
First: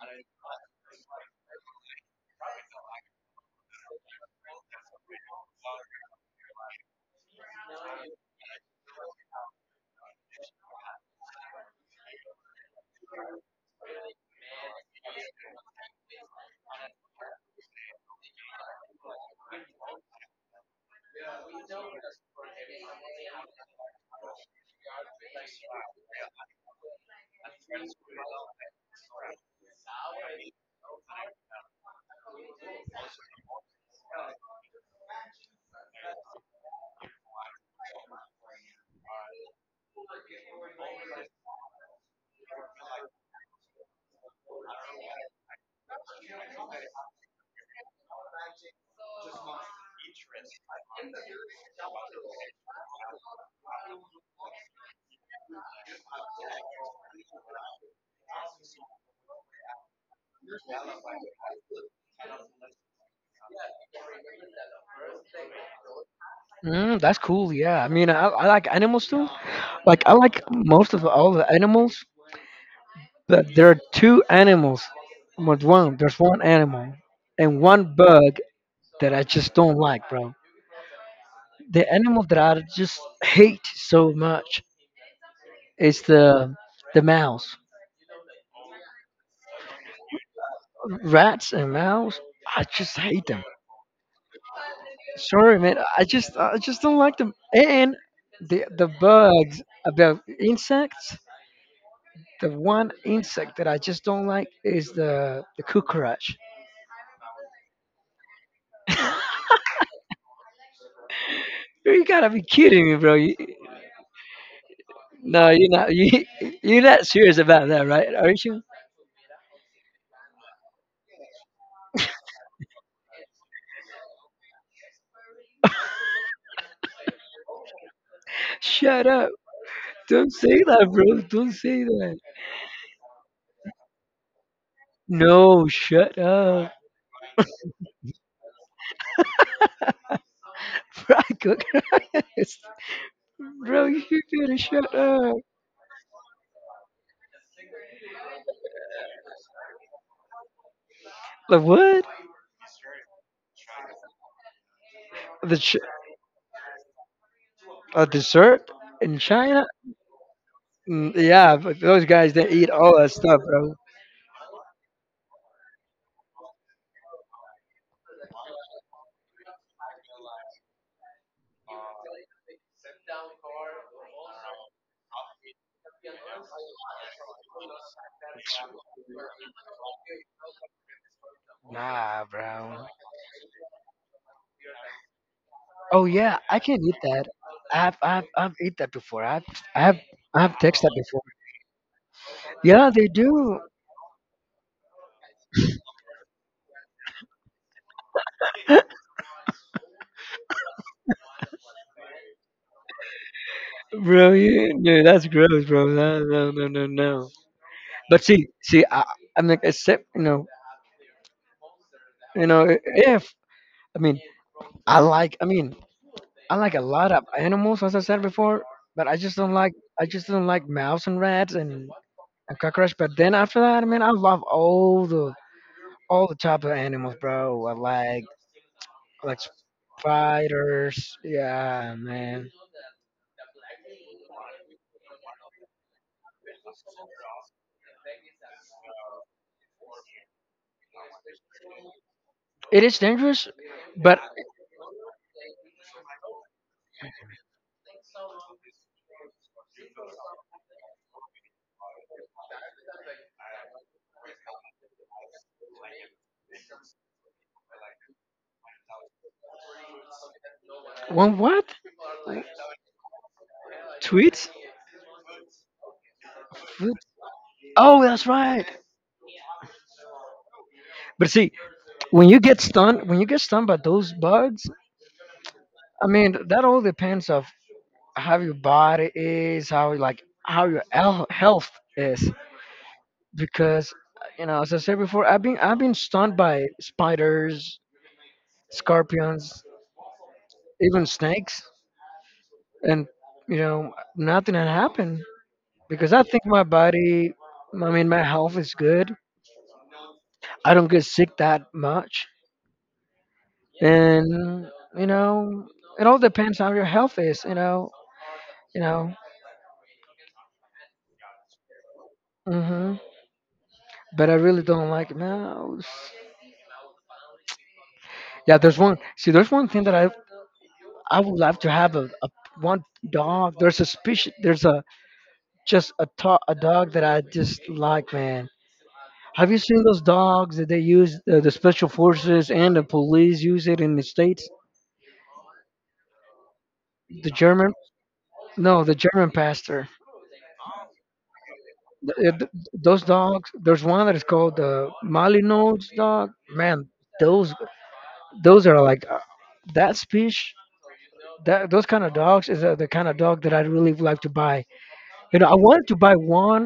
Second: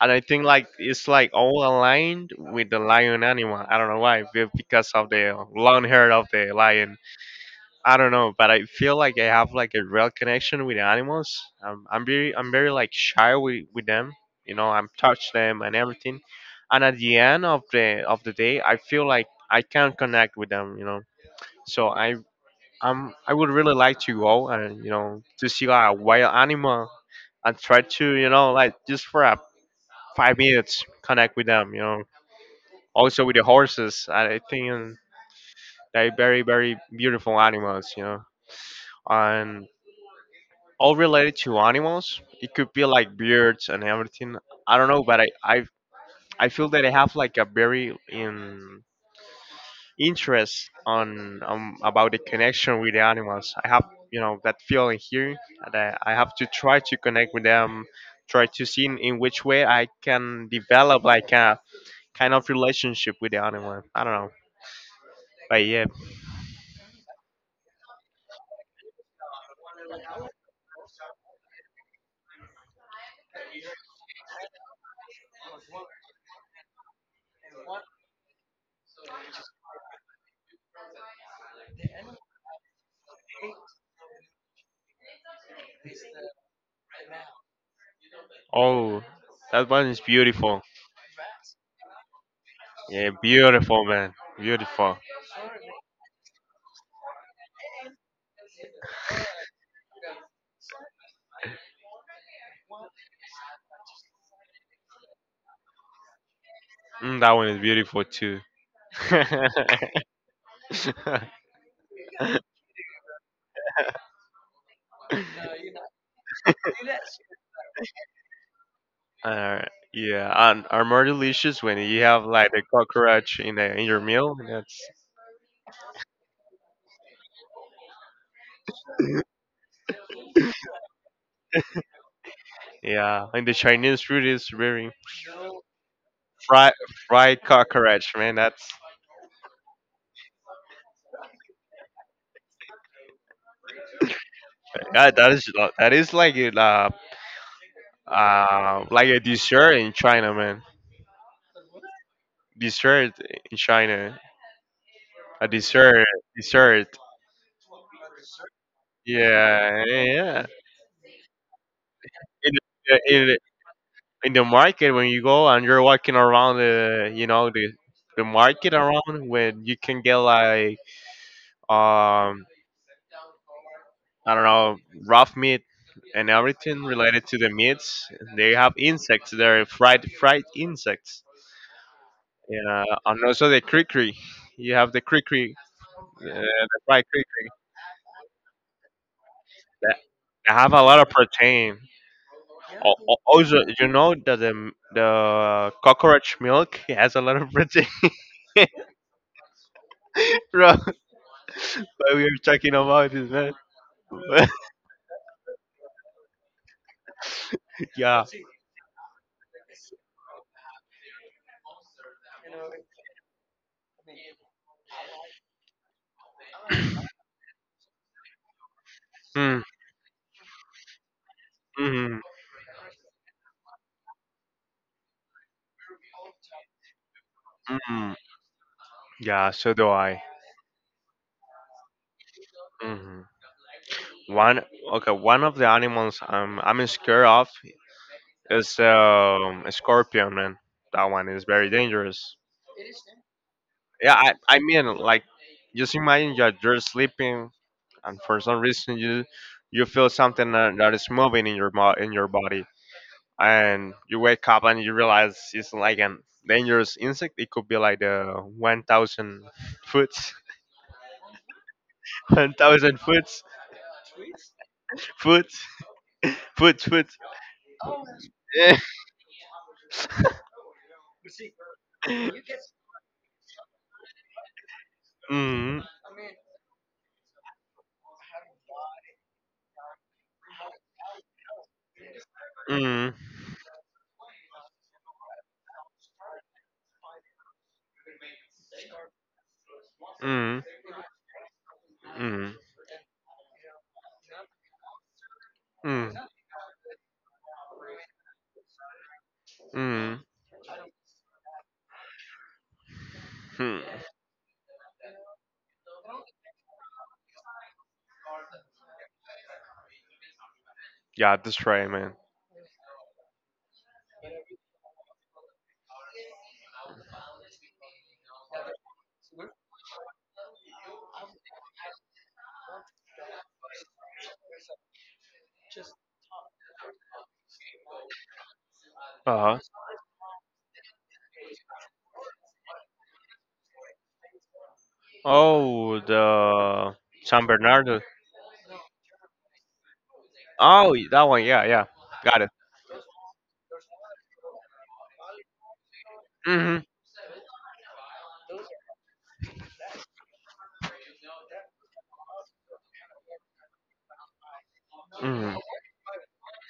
B: And I think like it's like all aligned with the lion animal. I don't know why, because of the long hair of the lion. I don't know, but I feel like I have like a real connection with animals. I'm very like shy with them. You know, I'm touch them and everything. And at the end of the day, I feel like I can connect with them. You know, so I would really like to go and you know to see like a wild animal and try to you know like just for a 5 minutes connect with them. You know, also with the horses. I think they're very beautiful animals. You know, and all related to animals. It could be like birds and everything. I don't know, but I feel that I have like a very interest on about the connection with the animals. I have you know that feeling here that I have to try to connect with them, try to see in which way I can develop like a kind of relationship with the animal. I don't know, but yeah.
A: Mm, that's cool. Yeah, I mean, I like animals too. Like I like most of all the animals, but there are two animals. But one, there's one animal and one bug that I just don't like, bro. The animal that I just hate so much is the mouse.
B: Oh, that one is beautiful.
A: Rats and mouse, I just
B: Yeah,
A: hate them.
B: beautiful man, beautiful.
A: Sorry, man. I just don't like them. And the bugs, the insects. The one insect that I just don't like is the cockroach.
B: Mm, that one is beautiful too.
A: You gotta be kidding me, bro. You, no, you're not. You you're not serious about that, right? Are you?
B: uh, yeah, and are more delicious when you have like the cockroach in the in your meal. That's
A: Shut up! Don't say that, bro. Don't say that.
B: yeah, and the Chinese food is very
A: No, shut
B: fried
A: up.
B: fried cockroach, man. That's
A: Fried cockroach. Bro, you better shut
B: that, that
A: up.
B: is that is like a dessert in China, man.
A: Like what?
B: Dessert in China, a
A: The ch-
B: dessert dessert.
A: A dessert in China?
B: Yeah, yeah, yeah.
A: Mm, yeah, but those guys they
B: In
A: eat all that
B: In,
A: stuff, bro.
B: in the market when you go and you're walking around the you know the market around when you can get like um I don't know rough meat and everything related to the meats. They have insects there, fried insects.
A: Nah,
B: Yeah,
A: bro.
B: and also the crickery. You have the crickery,
A: Oh yeah, I
B: the
A: can eat
B: fried
A: that.
B: crickery.
A: I've eat that before. I've
B: That
A: I've
B: that
A: I've
B: have a
A: texted that
B: lot of
A: before.
B: protein.
A: Yeah, they
B: Also,
A: do.
B: you know that the cockroach milk has a lot of protein. Bro. But we are talking about this, man.
A: Bro, you, no, that's gross, bro. No, no, no, no, no.
B: Yeah.
A: But see, I, I'm like, except you know, if I mean, I like, I mean, I like a lot of animals, as I said before, but I just don't
B: Mm,
A: like, I just don't like mouse and rats and
B: mm,
A: cockroach. But then after that, I mean, I love all the type of animals, bro. I
B: mm.
A: like like
B: Yeah, so do I.
A: spiders. Yeah, man.
B: Hmm. One okay, one of the animals I'm scared of is a scorpion, man. That one is very dangerous.
A: It is dangerous,
B: Yeah,
A: but
B: I mean like just imagine you're sleeping and for some reason you feel something that is moving in your body. And you wake up and you realize it's like an dangerous insect. It could be like the 1,000 foot,
A: one what? Like
B: 1,000
A: tweets?
B: foot,
A: Food?
B: foot.
A: Oh, that's right. But see,
B: Mm,
A: when you get stung by those bugs,
B: mm,
A: I mean, that all depends of how your body is, how your health is.
B: mm,
A: Because you know, as I said before, I've been stung by spiders, scorpions,
B: mm,
A: even snakes, and you know nothing had happened
B: mm,
A: because I think my body, I mean my health is good.
B: mm.
A: I don't get sick that much,
B: Hmm.
A: and you know it all depends how your health is. You know, you know.
B: Yeah, that's right, man.
A: hmm But I really don't like it. No, yeah, there's one. See, there's one thing that I would love to have a one dog. There's a species. There's a a dog that I just like, man. Have
B: Uh-huh.
A: you seen those dogs that they use the special forces and the police use it in the states?
B: Oh, the
A: The
B: San
A: German,
B: Bernardo.
A: no, the German pastor.
B: Oh, that one. Yeah, yeah. Got it.
A: Those dogs. There's one that is called the Malinois dog.
B: Hmm.
A: Man, those are like that speech. That those kind of dogs is the kind of dog that I'd really like to buy. You know,
B: Hmm.
A: I wanted to buy one,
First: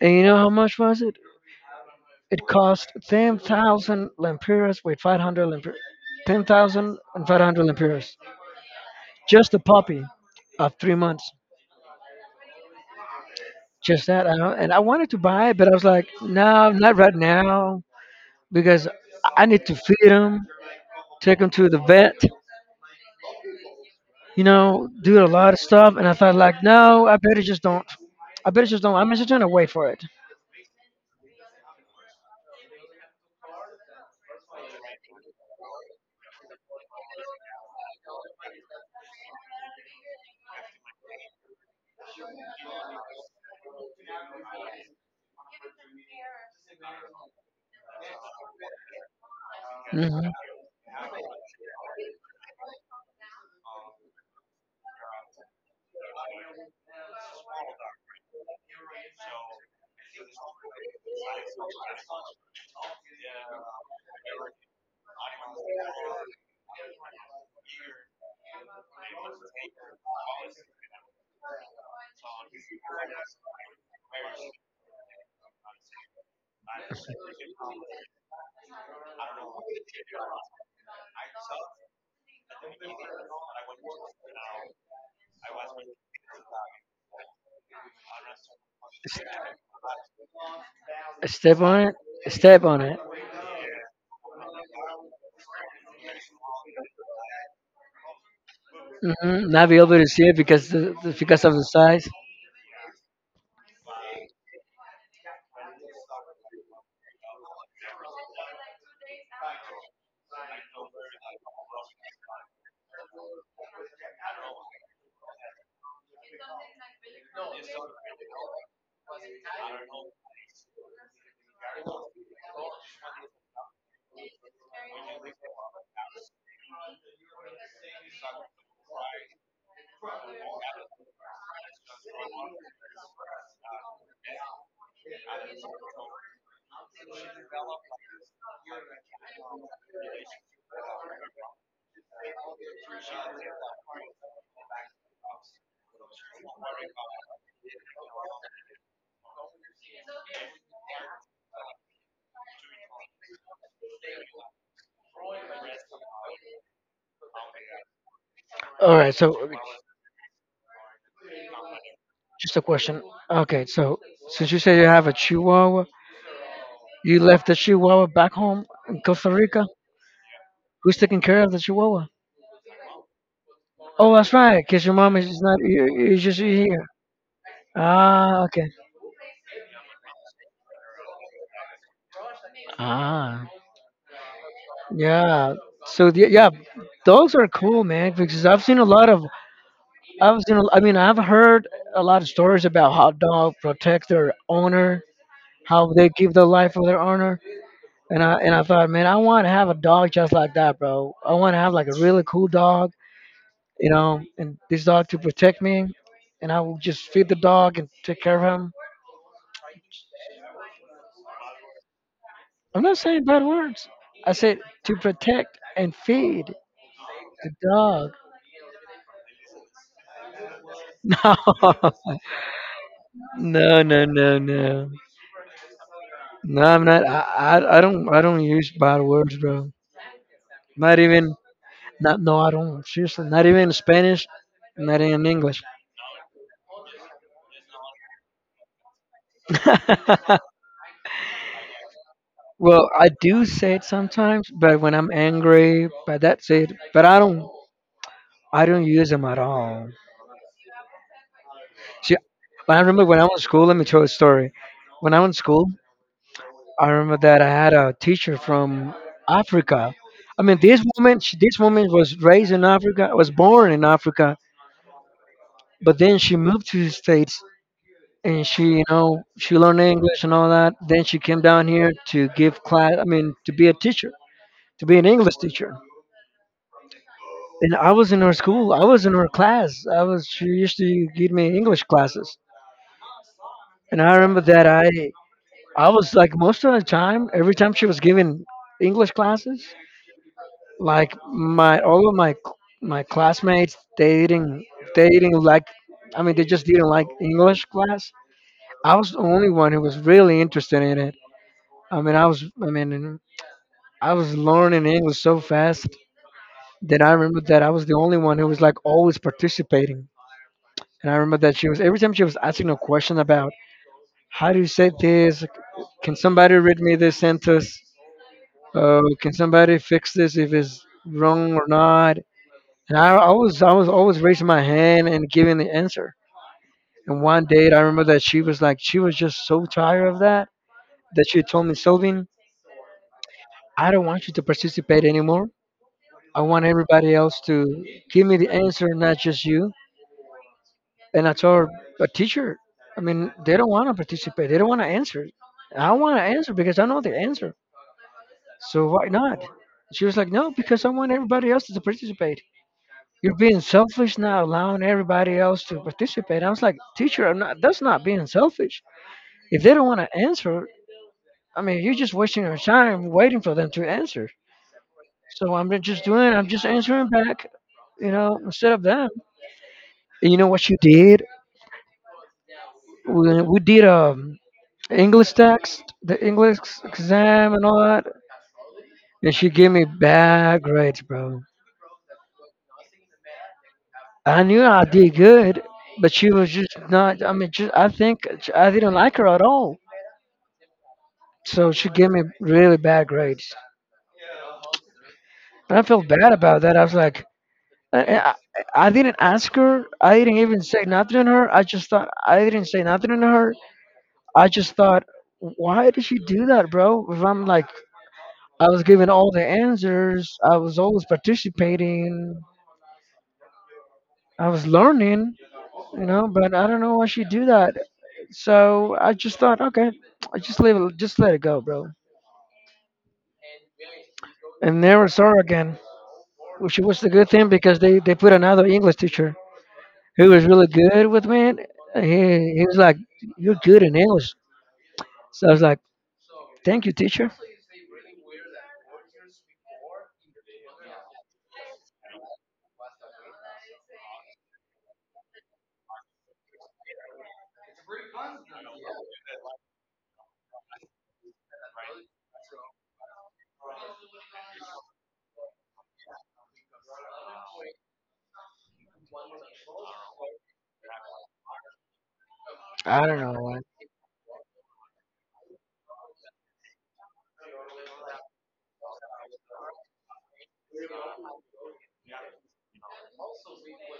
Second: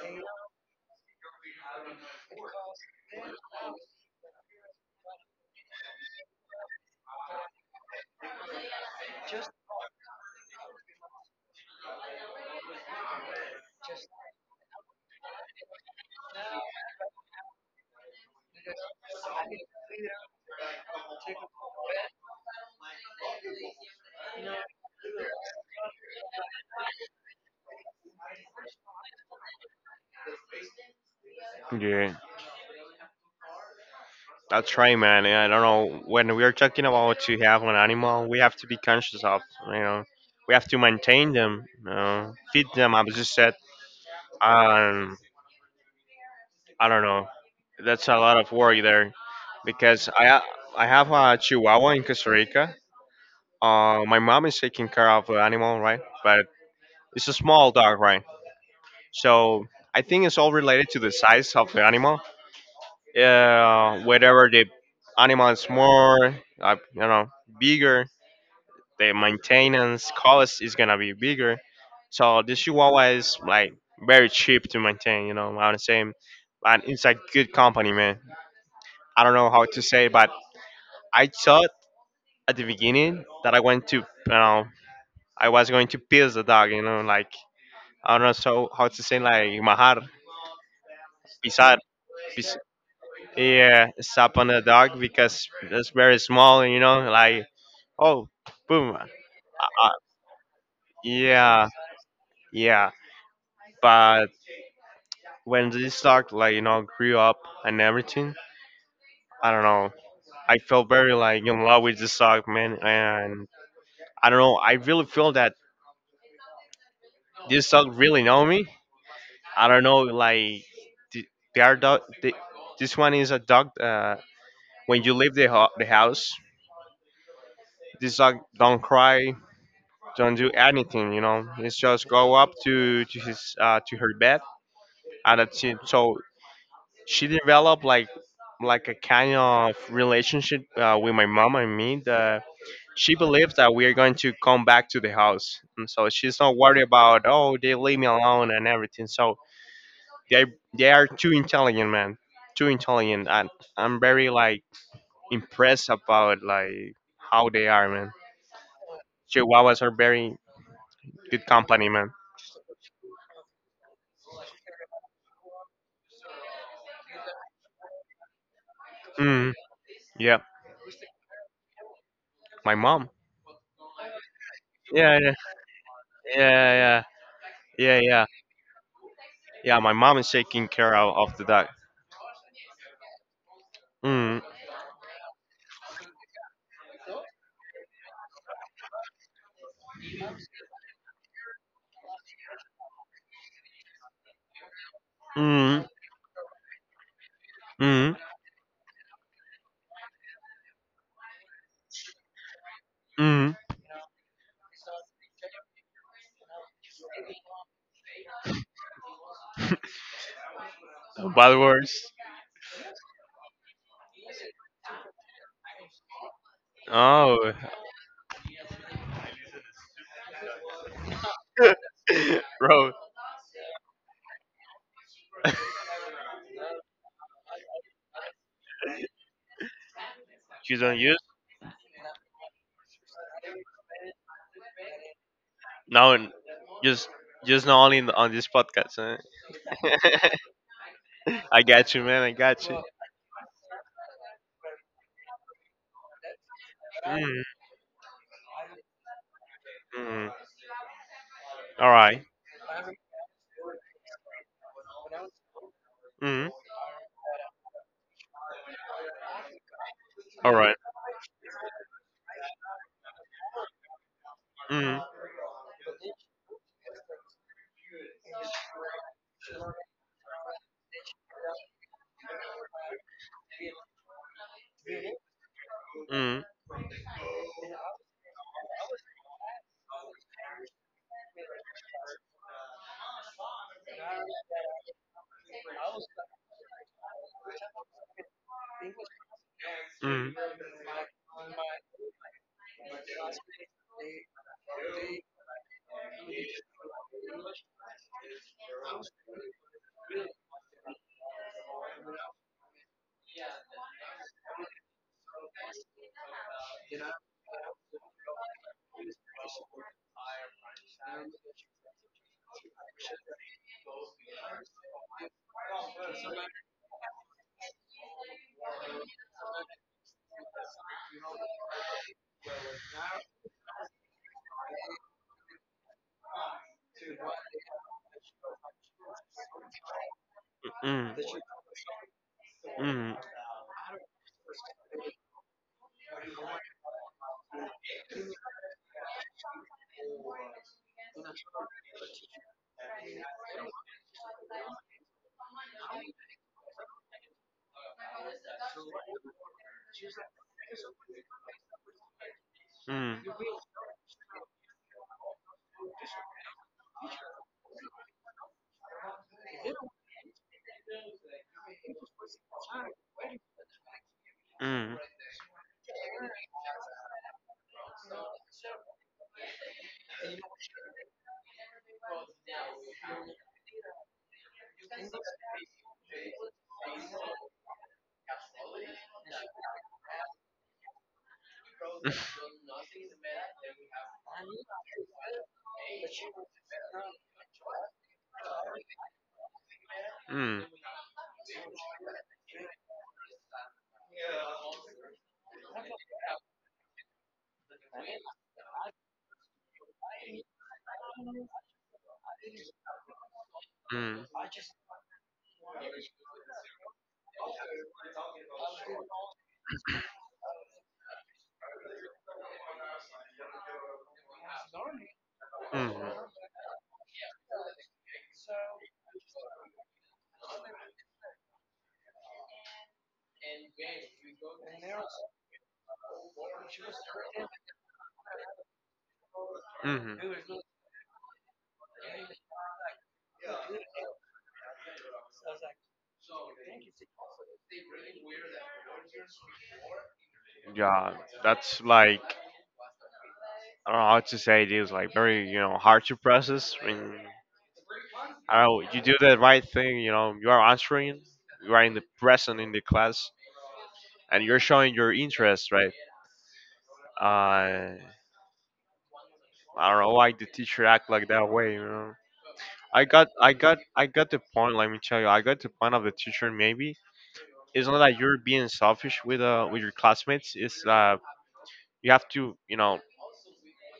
A: and you know how much was it? It cost 10,000 lempiras, wait, 500 lempiras. 10,500 lempiras. Just a puppy of 3 months. Just that. I don't- And I wanted to buy it, but I was like, no, not right now, because I need to feed him, take him to the vet, you know, do a lot of stuff. And I thought, like, no, I better just don't. I better just don't. I'm just going to wait for it.
B: Yeah, that's right, man. And I don't know when we are talking about to have an animal, we have to be conscious of. You know, we have to maintain them, you know, feed them. I was just said. Um, I don't know. That's a lot of work there because
A: Hmm
B: I have a Chihuahua in Costa Rica. My mom is taking care of the animal, right? But it's a small dog, right? So I think it's all related to the size of the animal. Whatever the animal is more, you know, bigger, the maintenance cost is gonna be bigger. So the Chihuahua is like very cheap to maintain. You know, I am saying, and it's a good company, man. I don't know how to say, but I thought at the beginning that I went to, you know, I was going to piss the dog, you know, like I don't know so how to say like mahar,
A: S- Step
B: pisar,
A: on it.
B: pis,
A: Step on it.
B: yeah, step on the dog because it's very small, you know, like oh, boom,
A: Hmm Not be
B: uh,
A: able to see it because because of the
B: yeah,
A: size.
B: yeah. But when this dog, like you know, grew up and everything, I don't know. I felt very like in love with this dog, man, and I don't know. I really feel that this dog really know me. I don't know, like th- they are dog. This one is a dog. When you leave the the house, this dog don't cry, don't do anything. You know, it's just go up to his to her bed, and that's it. So she developed like a kind of relationship with my mom and me that she believes that we are going to come back to the house, and so she's not worried about, oh, they leave me alone and everything. So They they are too intelligent, man. Too intelligent. And I'm very like impressed about like how they are, man.
A: All right. So
B: Chihuahuas are very good company, man.
A: just a question. Okay. So since you say you have a Chihuahua, you left the Chihuahua back home in Costa
B: Mm,
A: Rica.
B: yeah,
A: Who's taking care of the Chihuahua?
B: my mom.
A: Oh, that's right. Cause your mom
B: Yeah,
A: is
B: yeah,
A: is not. Is just here.
B: yeah, yeah, yeah, yeah.
A: Ah. Okay.
B: Yeah, my mom is taking care of the dog.
A: Ah.
B: Mm,
A: Yeah. So yeah, dogs are cool, man. Because I've seen a lot of I mean I've heard a lot of stories about how dogs protect their owner,
B: mm,
A: how they give the life of their owner,
B: mm,
A: and I thought, man, I want to have a dog just like that, bro. I want to have like a really cool dog,
B: mm.
A: you know, and this dog to protect me, and I will just feed the dog and take care of him.
B: Bad words.
A: I'm not saying bad words. I said to protect and feed the
B: Oh,
A: dog.
B: bro,
A: No, no, no, no, no. No, I'm not. I, I don't I don't use bad words, bro.
B: you
A: Not
B: don't use
A: even not no, I don't. Seriously, not even in Spanish, not even in English.
B: no, just just not only on this podcast. Huh? I got you, man. I got you.
A: well, I do say it sometimes, but when I'm angry, but that's it. But
B: Mm,
A: I don't use them at all.
B: mm. All
A: See,
B: right.
A: but I remember when I was in school. Let me tell you a story. When I was in school,
B: Mm,
A: I remember that I had a teacher from Africa. I
B: all
A: mean,
B: right.
A: this woman, this woman was raised in Africa, was born in Africa,
B: Mm,
A: but then she moved to the states, and she you know she learned English and all that. Then she came down here to give class, I mean to be a teacher, to be an English teacher,
B: mm,
A: and I was in her school, I was in her class, I was she used to give me English classes. And I remember that I was like most of the time every time she was giving English classes,
B: mm,
A: like my all of my my classmates, they didn't like, I mean, they just didn't like English class. I was the only one who was really interested in it. I mean, I was. I mean, I was learning English so fast that I remember that I was the only one who was like always participating. And I remember that she was every time she was asking a question about how do you say this? Can somebody read me this sentence? Can somebody fix this if it's wrong or not? And I was always raising my hand and giving the answer. And one day I remember that she was just so tired of that,
B: mm, mm,
A: that she told me, Sylvian, I don't want you to participate anymore. I want everybody else to give me the answer, not just you. And I told a teacher, I mean, they don't want to participate. They don't want to answer. I want to answer because I know the answer. So why not? She was like, no, because I want everybody else to participate.
B: mm.
A: You're being selfish now, allowing everybody else to participate. I was like, teacher, I'm not, that's not being selfish. If they don't want to answer, I mean, you're just wasting your time waiting for them to answer. So I'm just answering back, you know, instead of them. And you know what she did? We did English text, the English exam and all that, and she gave me bad grades, bro. I knew I did
B: Mm.
A: good, but she was just not. I mean, just I think I didn't like her at all,
B: Mm.
A: so she gave me really bad grades, and I felt bad about that. I was like, I, I, I didn't ask her. I didn't even say nothing to her. I just thought I didn't say nothing to her.
B: Mm.
A: I just thought, why did she do that, bro? If I'm like I was giving all the answers. I was always participating. I was learning,
B: Mm.
A: you know, but I don't know why she do that. So I just thought, okay, I just leave it, just let it go, bro. And never saw her again, which was the good thing because they put another English teacher
B: Mm.
A: who was really good with me. He was like, you're good in English. So I was like, thank you, teacher.
B: Yeah, that's like I don't know how to say, it is like very hard to process. I mean, I don't know, you do the right thing. You know, you are answering. You are in the present in the class, and you're showing your interest, right? Uh, I don't know why the teacher act like that way. You know,
A: I don't know what.
B: I got the point. Let me tell you, I got the point of the teacher. Maybe it's not that you're being selfish with your classmates. It's you have to, you know,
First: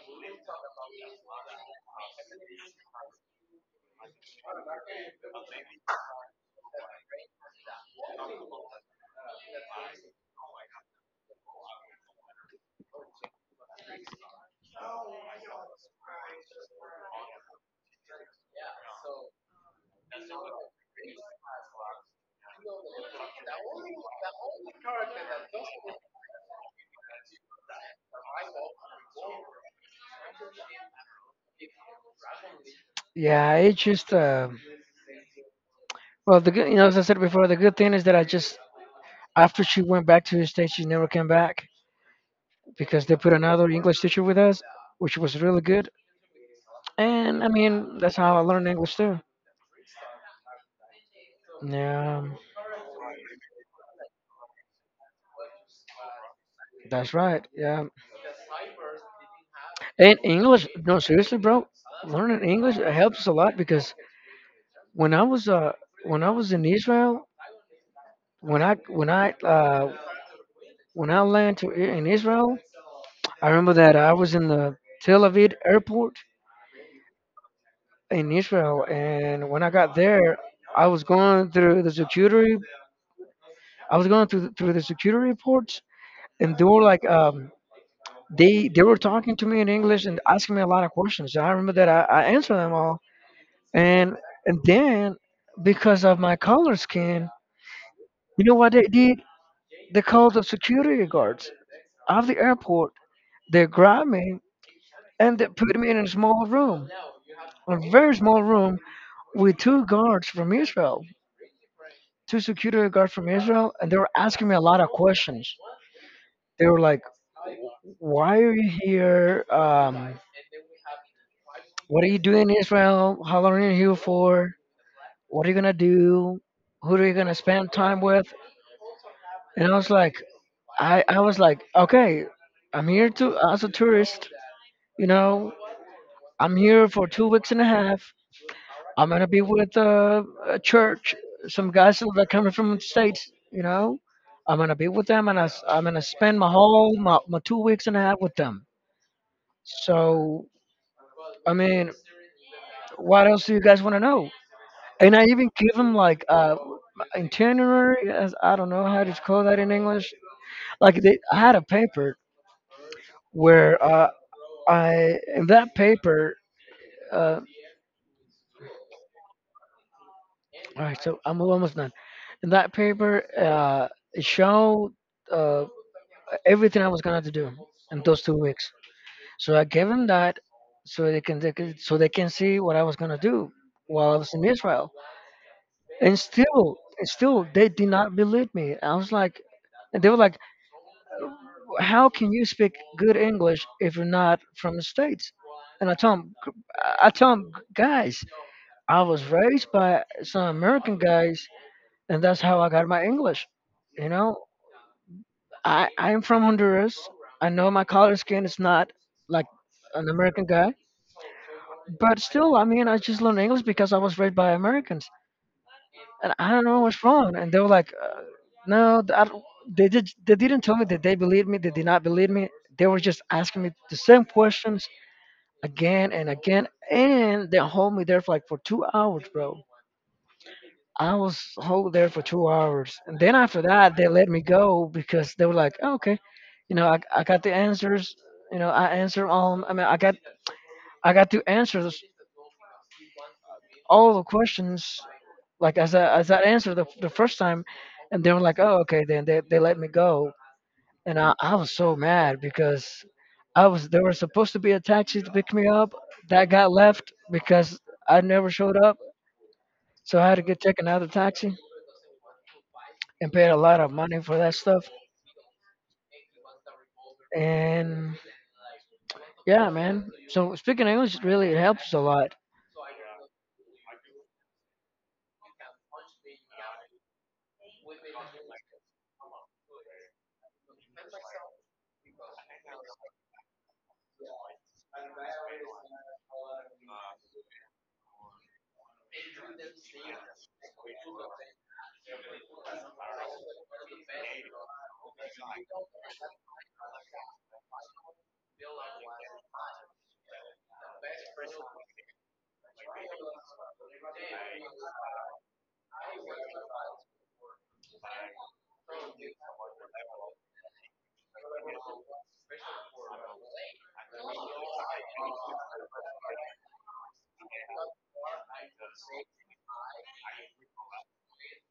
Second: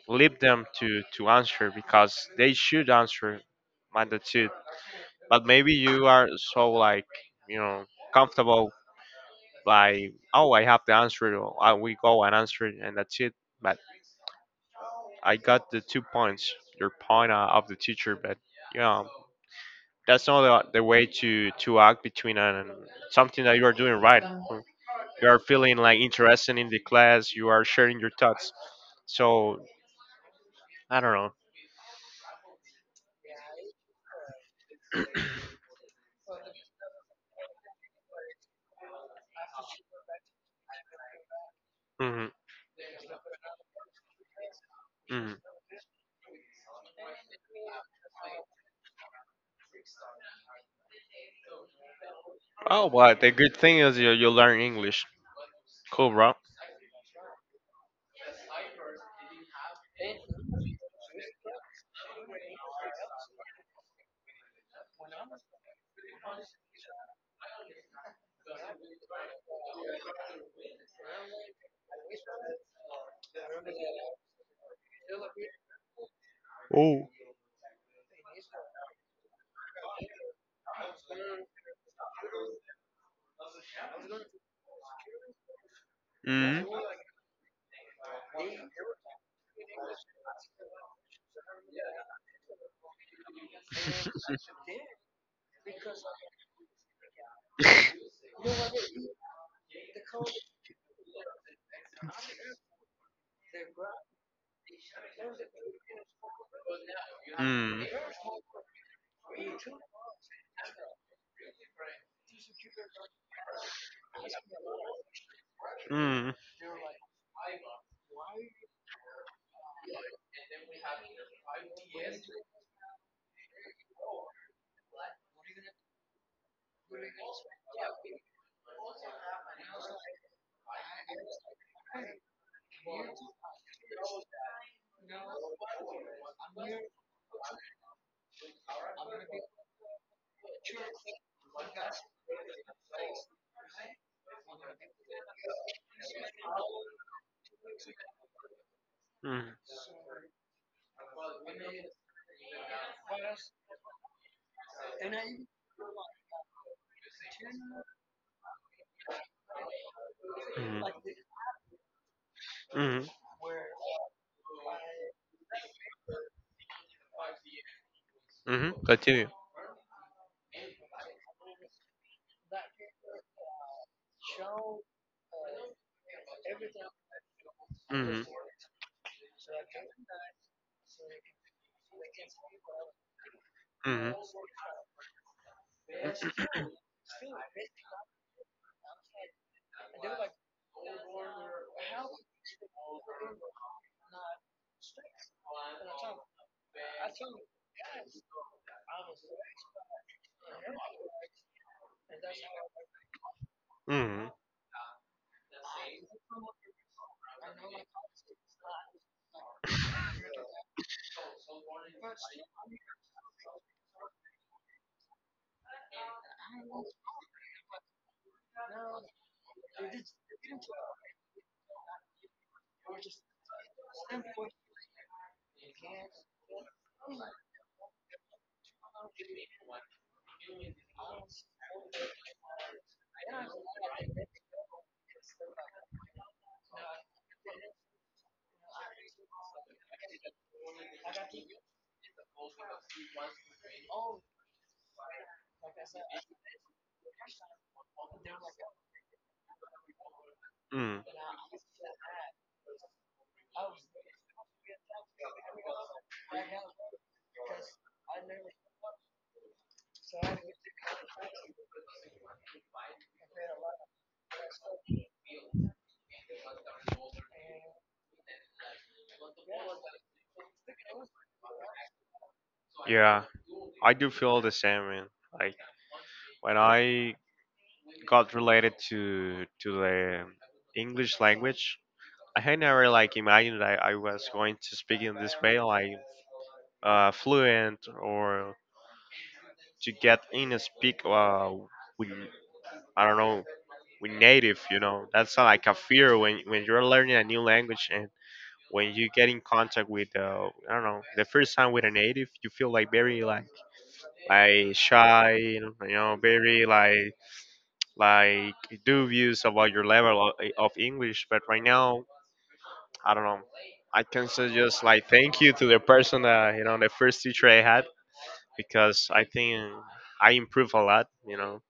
B: leave them to answer because they should answer. Man, that's it. But maybe you are so like, you know, comfortable by, oh, I have the answer. Or, I we go and answer it, and that's it. But I got the two points. Your point of the teacher, but you know, that's not the way to act between an, something that you are doing right. You are feeling like interested in the class, you are sharing your thoughts, so I don't know.
A: Yeah, it just well, the good, you know, as I said before, the good thing is that I just after she went back to the states, she never came back,
B: Hmm.
A: because they put another English teacher with us, which
B: Hmm.
A: was really good. And I mean, that's how I learned English too. Yeah,
B: Oh, well, the good thing is you, you learn English. Cool, bro.
A: that's right. Yeah. And English, no, seriously, bro, learning English helps a lot because when I was uh when I was in Israel, when I when I uh when I landed to, in Israel, I remember that I was in the Tel Aviv airport
B: Oh.
A: in Israel, and when I got there, I was going through the security. I was going through the security reports, and they
B: Hmm. Mm.
A: were like they were talking to me in English and asking me a lot of questions. I remember that I answered them all, and then because of my color skin, you know what they did? They called the security guards of the airport. They grabbed me and they put me in a small room, a very small room with two guards from Israel, two security guards from Israel, and they were asking me a lot of questions.
B: Mm.
A: They were like, "Why are you here? What are you doing in Israel? How long are you here for? What are you gonna do? Who are you gonna spend time with?" And I was like, I was like, okay, I'm here to as a tourist. You know, I'm here for 2 weeks and a half. I'm gonna be with a church, some guys that are coming from the states. You know, I'm gonna be with them, and I'm gonna spend my 2 weeks and a half with them.
B: Mm.
A: So, I mean, what else do you guys want to know? And I even give them like itinerary as I don't know how to call that in English. Like I had a paper
B: Mm.
A: where I in that paper uh,
B: Mm-hmm. Continue.
A: all right, so I'm almost done. In that paper, it showed uh, everything I was gonna have to do in
B: Mm-hmm.
A: those 2 weeks. So I gave them that so they can see what I was gonna do
B: Mm-hmm.
A: while I was in Israel. And still they did not believe me. I was like, and they were like, how can you speak good English if you're not from the States? And I tell him, guys, I was raised by some American guys, and that's how I got my English. You
B: Mm-hmm.
A: know, I am from Honduras. I know my color skin is not like an American guy, but still, I mean, I just learned English because I was raised by Americans. And I don't know what's wrong. And they were like, no, I don't, they did. They didn't tell me that they believed me. They did not believe me. They were just asking me the same questions again and again, and they hold me there for 2 hours, bro. I was hold there for 2 hours, and then after that, they let me go because they were like, oh, okay, I got the answers. You know, I answered all. I mean, I got to answer all the questions like as I answered the first time, and they were like, "Oh, okay." Then they let me go,
B: Mm.
A: and I was so mad because I was there was supposed to be a taxi to pick me up that got left because I never showed up, so I had to get take another taxi and paid a lot of money for that stuff. And yeah, man. So speaking English really it helps a lot.
B: Yeah, I do feel the same. Man. Like when I got related to the English language, I had never like imagined that I was going to speak in this way, like fluent, or to get in a speak with, I don't know, with native. You know, that's not like a fear when you're learning a new language, and when you get in contact with I don't know, the first time with a native, you feel like very like shy, you know, very like dubious about your level of English. But right now, I don't know. I can say just like thank you to the person that, you know, the first teacher I had, because I think I improved a lot. You know,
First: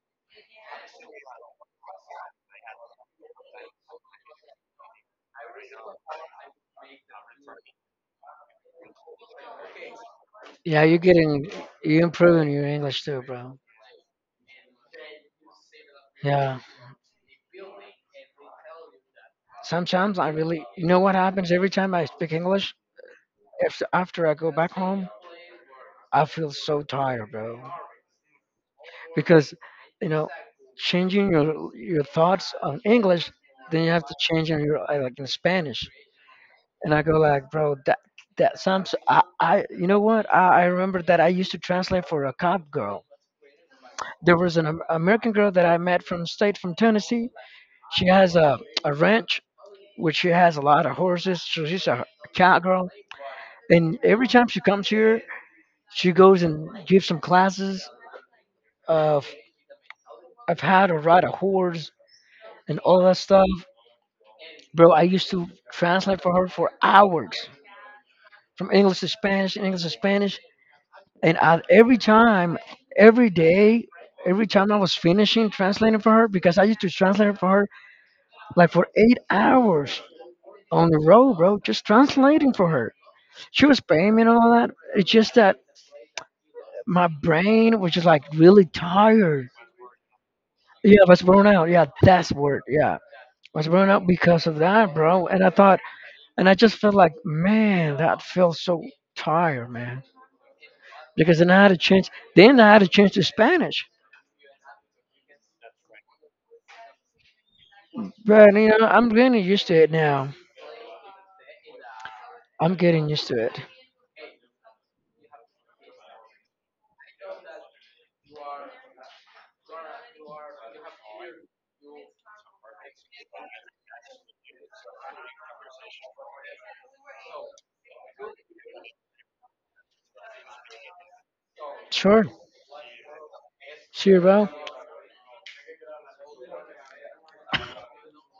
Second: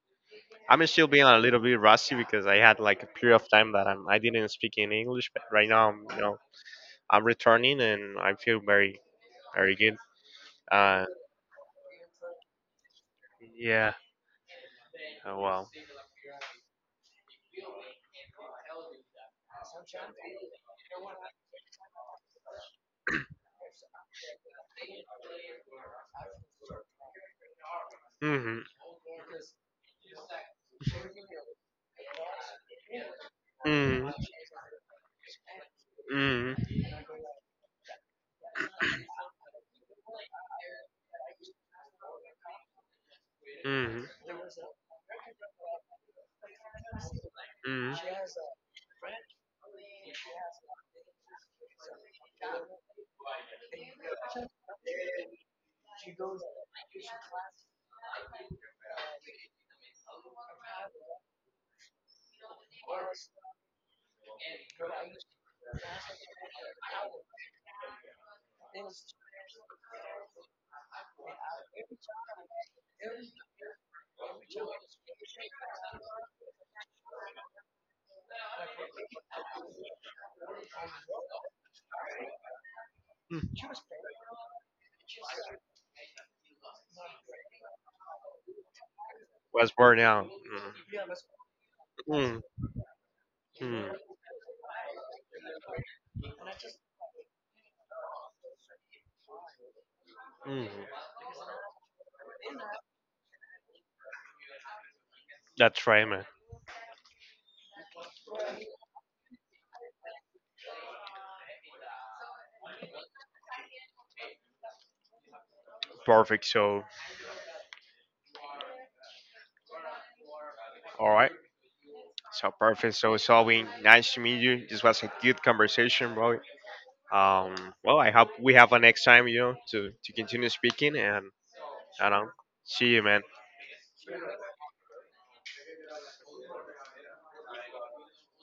B: I'm still being a little bit rusty because I had like a period of time that I didn't speak in English. But right now, you know, I'm returning and I feel very very good.
A: Yeah, you're
B: Uh,
A: getting, you improving your English too, bro.
B: yeah. Oh, wow.
A: Yeah. Sometimes I really, you know what happens every time I speak English? If, After I go back home, I feel so tired, bro.
B: Mhm.
A: Because, you know, changing your thoughts on English, then you have
B: Mhm.
A: to change in your like in Spanish.
B: Mhm.
A: And I go like, bro, that that sounds. I You know what? I Remember that I used to translate for a cop girl.
B: Mhm.
A: There was an American girl that I met from state from Tennessee.
B: Mhm.
A: She has a ranch, which she has a lot of horses. So she's a cowgirl, and every time she comes here, she goes and gives some classes of of how to ride a horse and all that stuff. Bro, I used to translate for her for hours from English to Spanish, and every time, every day, every time I was finishing translating for her, because I used to translate it for her like for 8 hours on the road, bro, just translating for her.
B: Mm.
A: She was paying me and all that. It's just that my brain was just like really tired.
B: Was born out. Mhm.
A: Yeah, I was blown out. Yeah, that's
B: Mhm.
A: word. Yeah, I was blown
B: Mhm.
A: out because of that, bro. And I thought, and I just felt like, man, that feels so tired, man.
B: Mhm.
A: Because then I had a chance. Then I had a chance to Spanish.
B: That's right, man.
A: But you know, I'm getting used to it now. I'm getting used to it.
B: Perfect. So, all right. So perfect. So, Salvin, nice to meet you. This was a good conversation, bro. Um, well, I hope we have a next time, you know, to continue speaking and I
A: Sure.
B: don't see you, man.
A: See you, bro.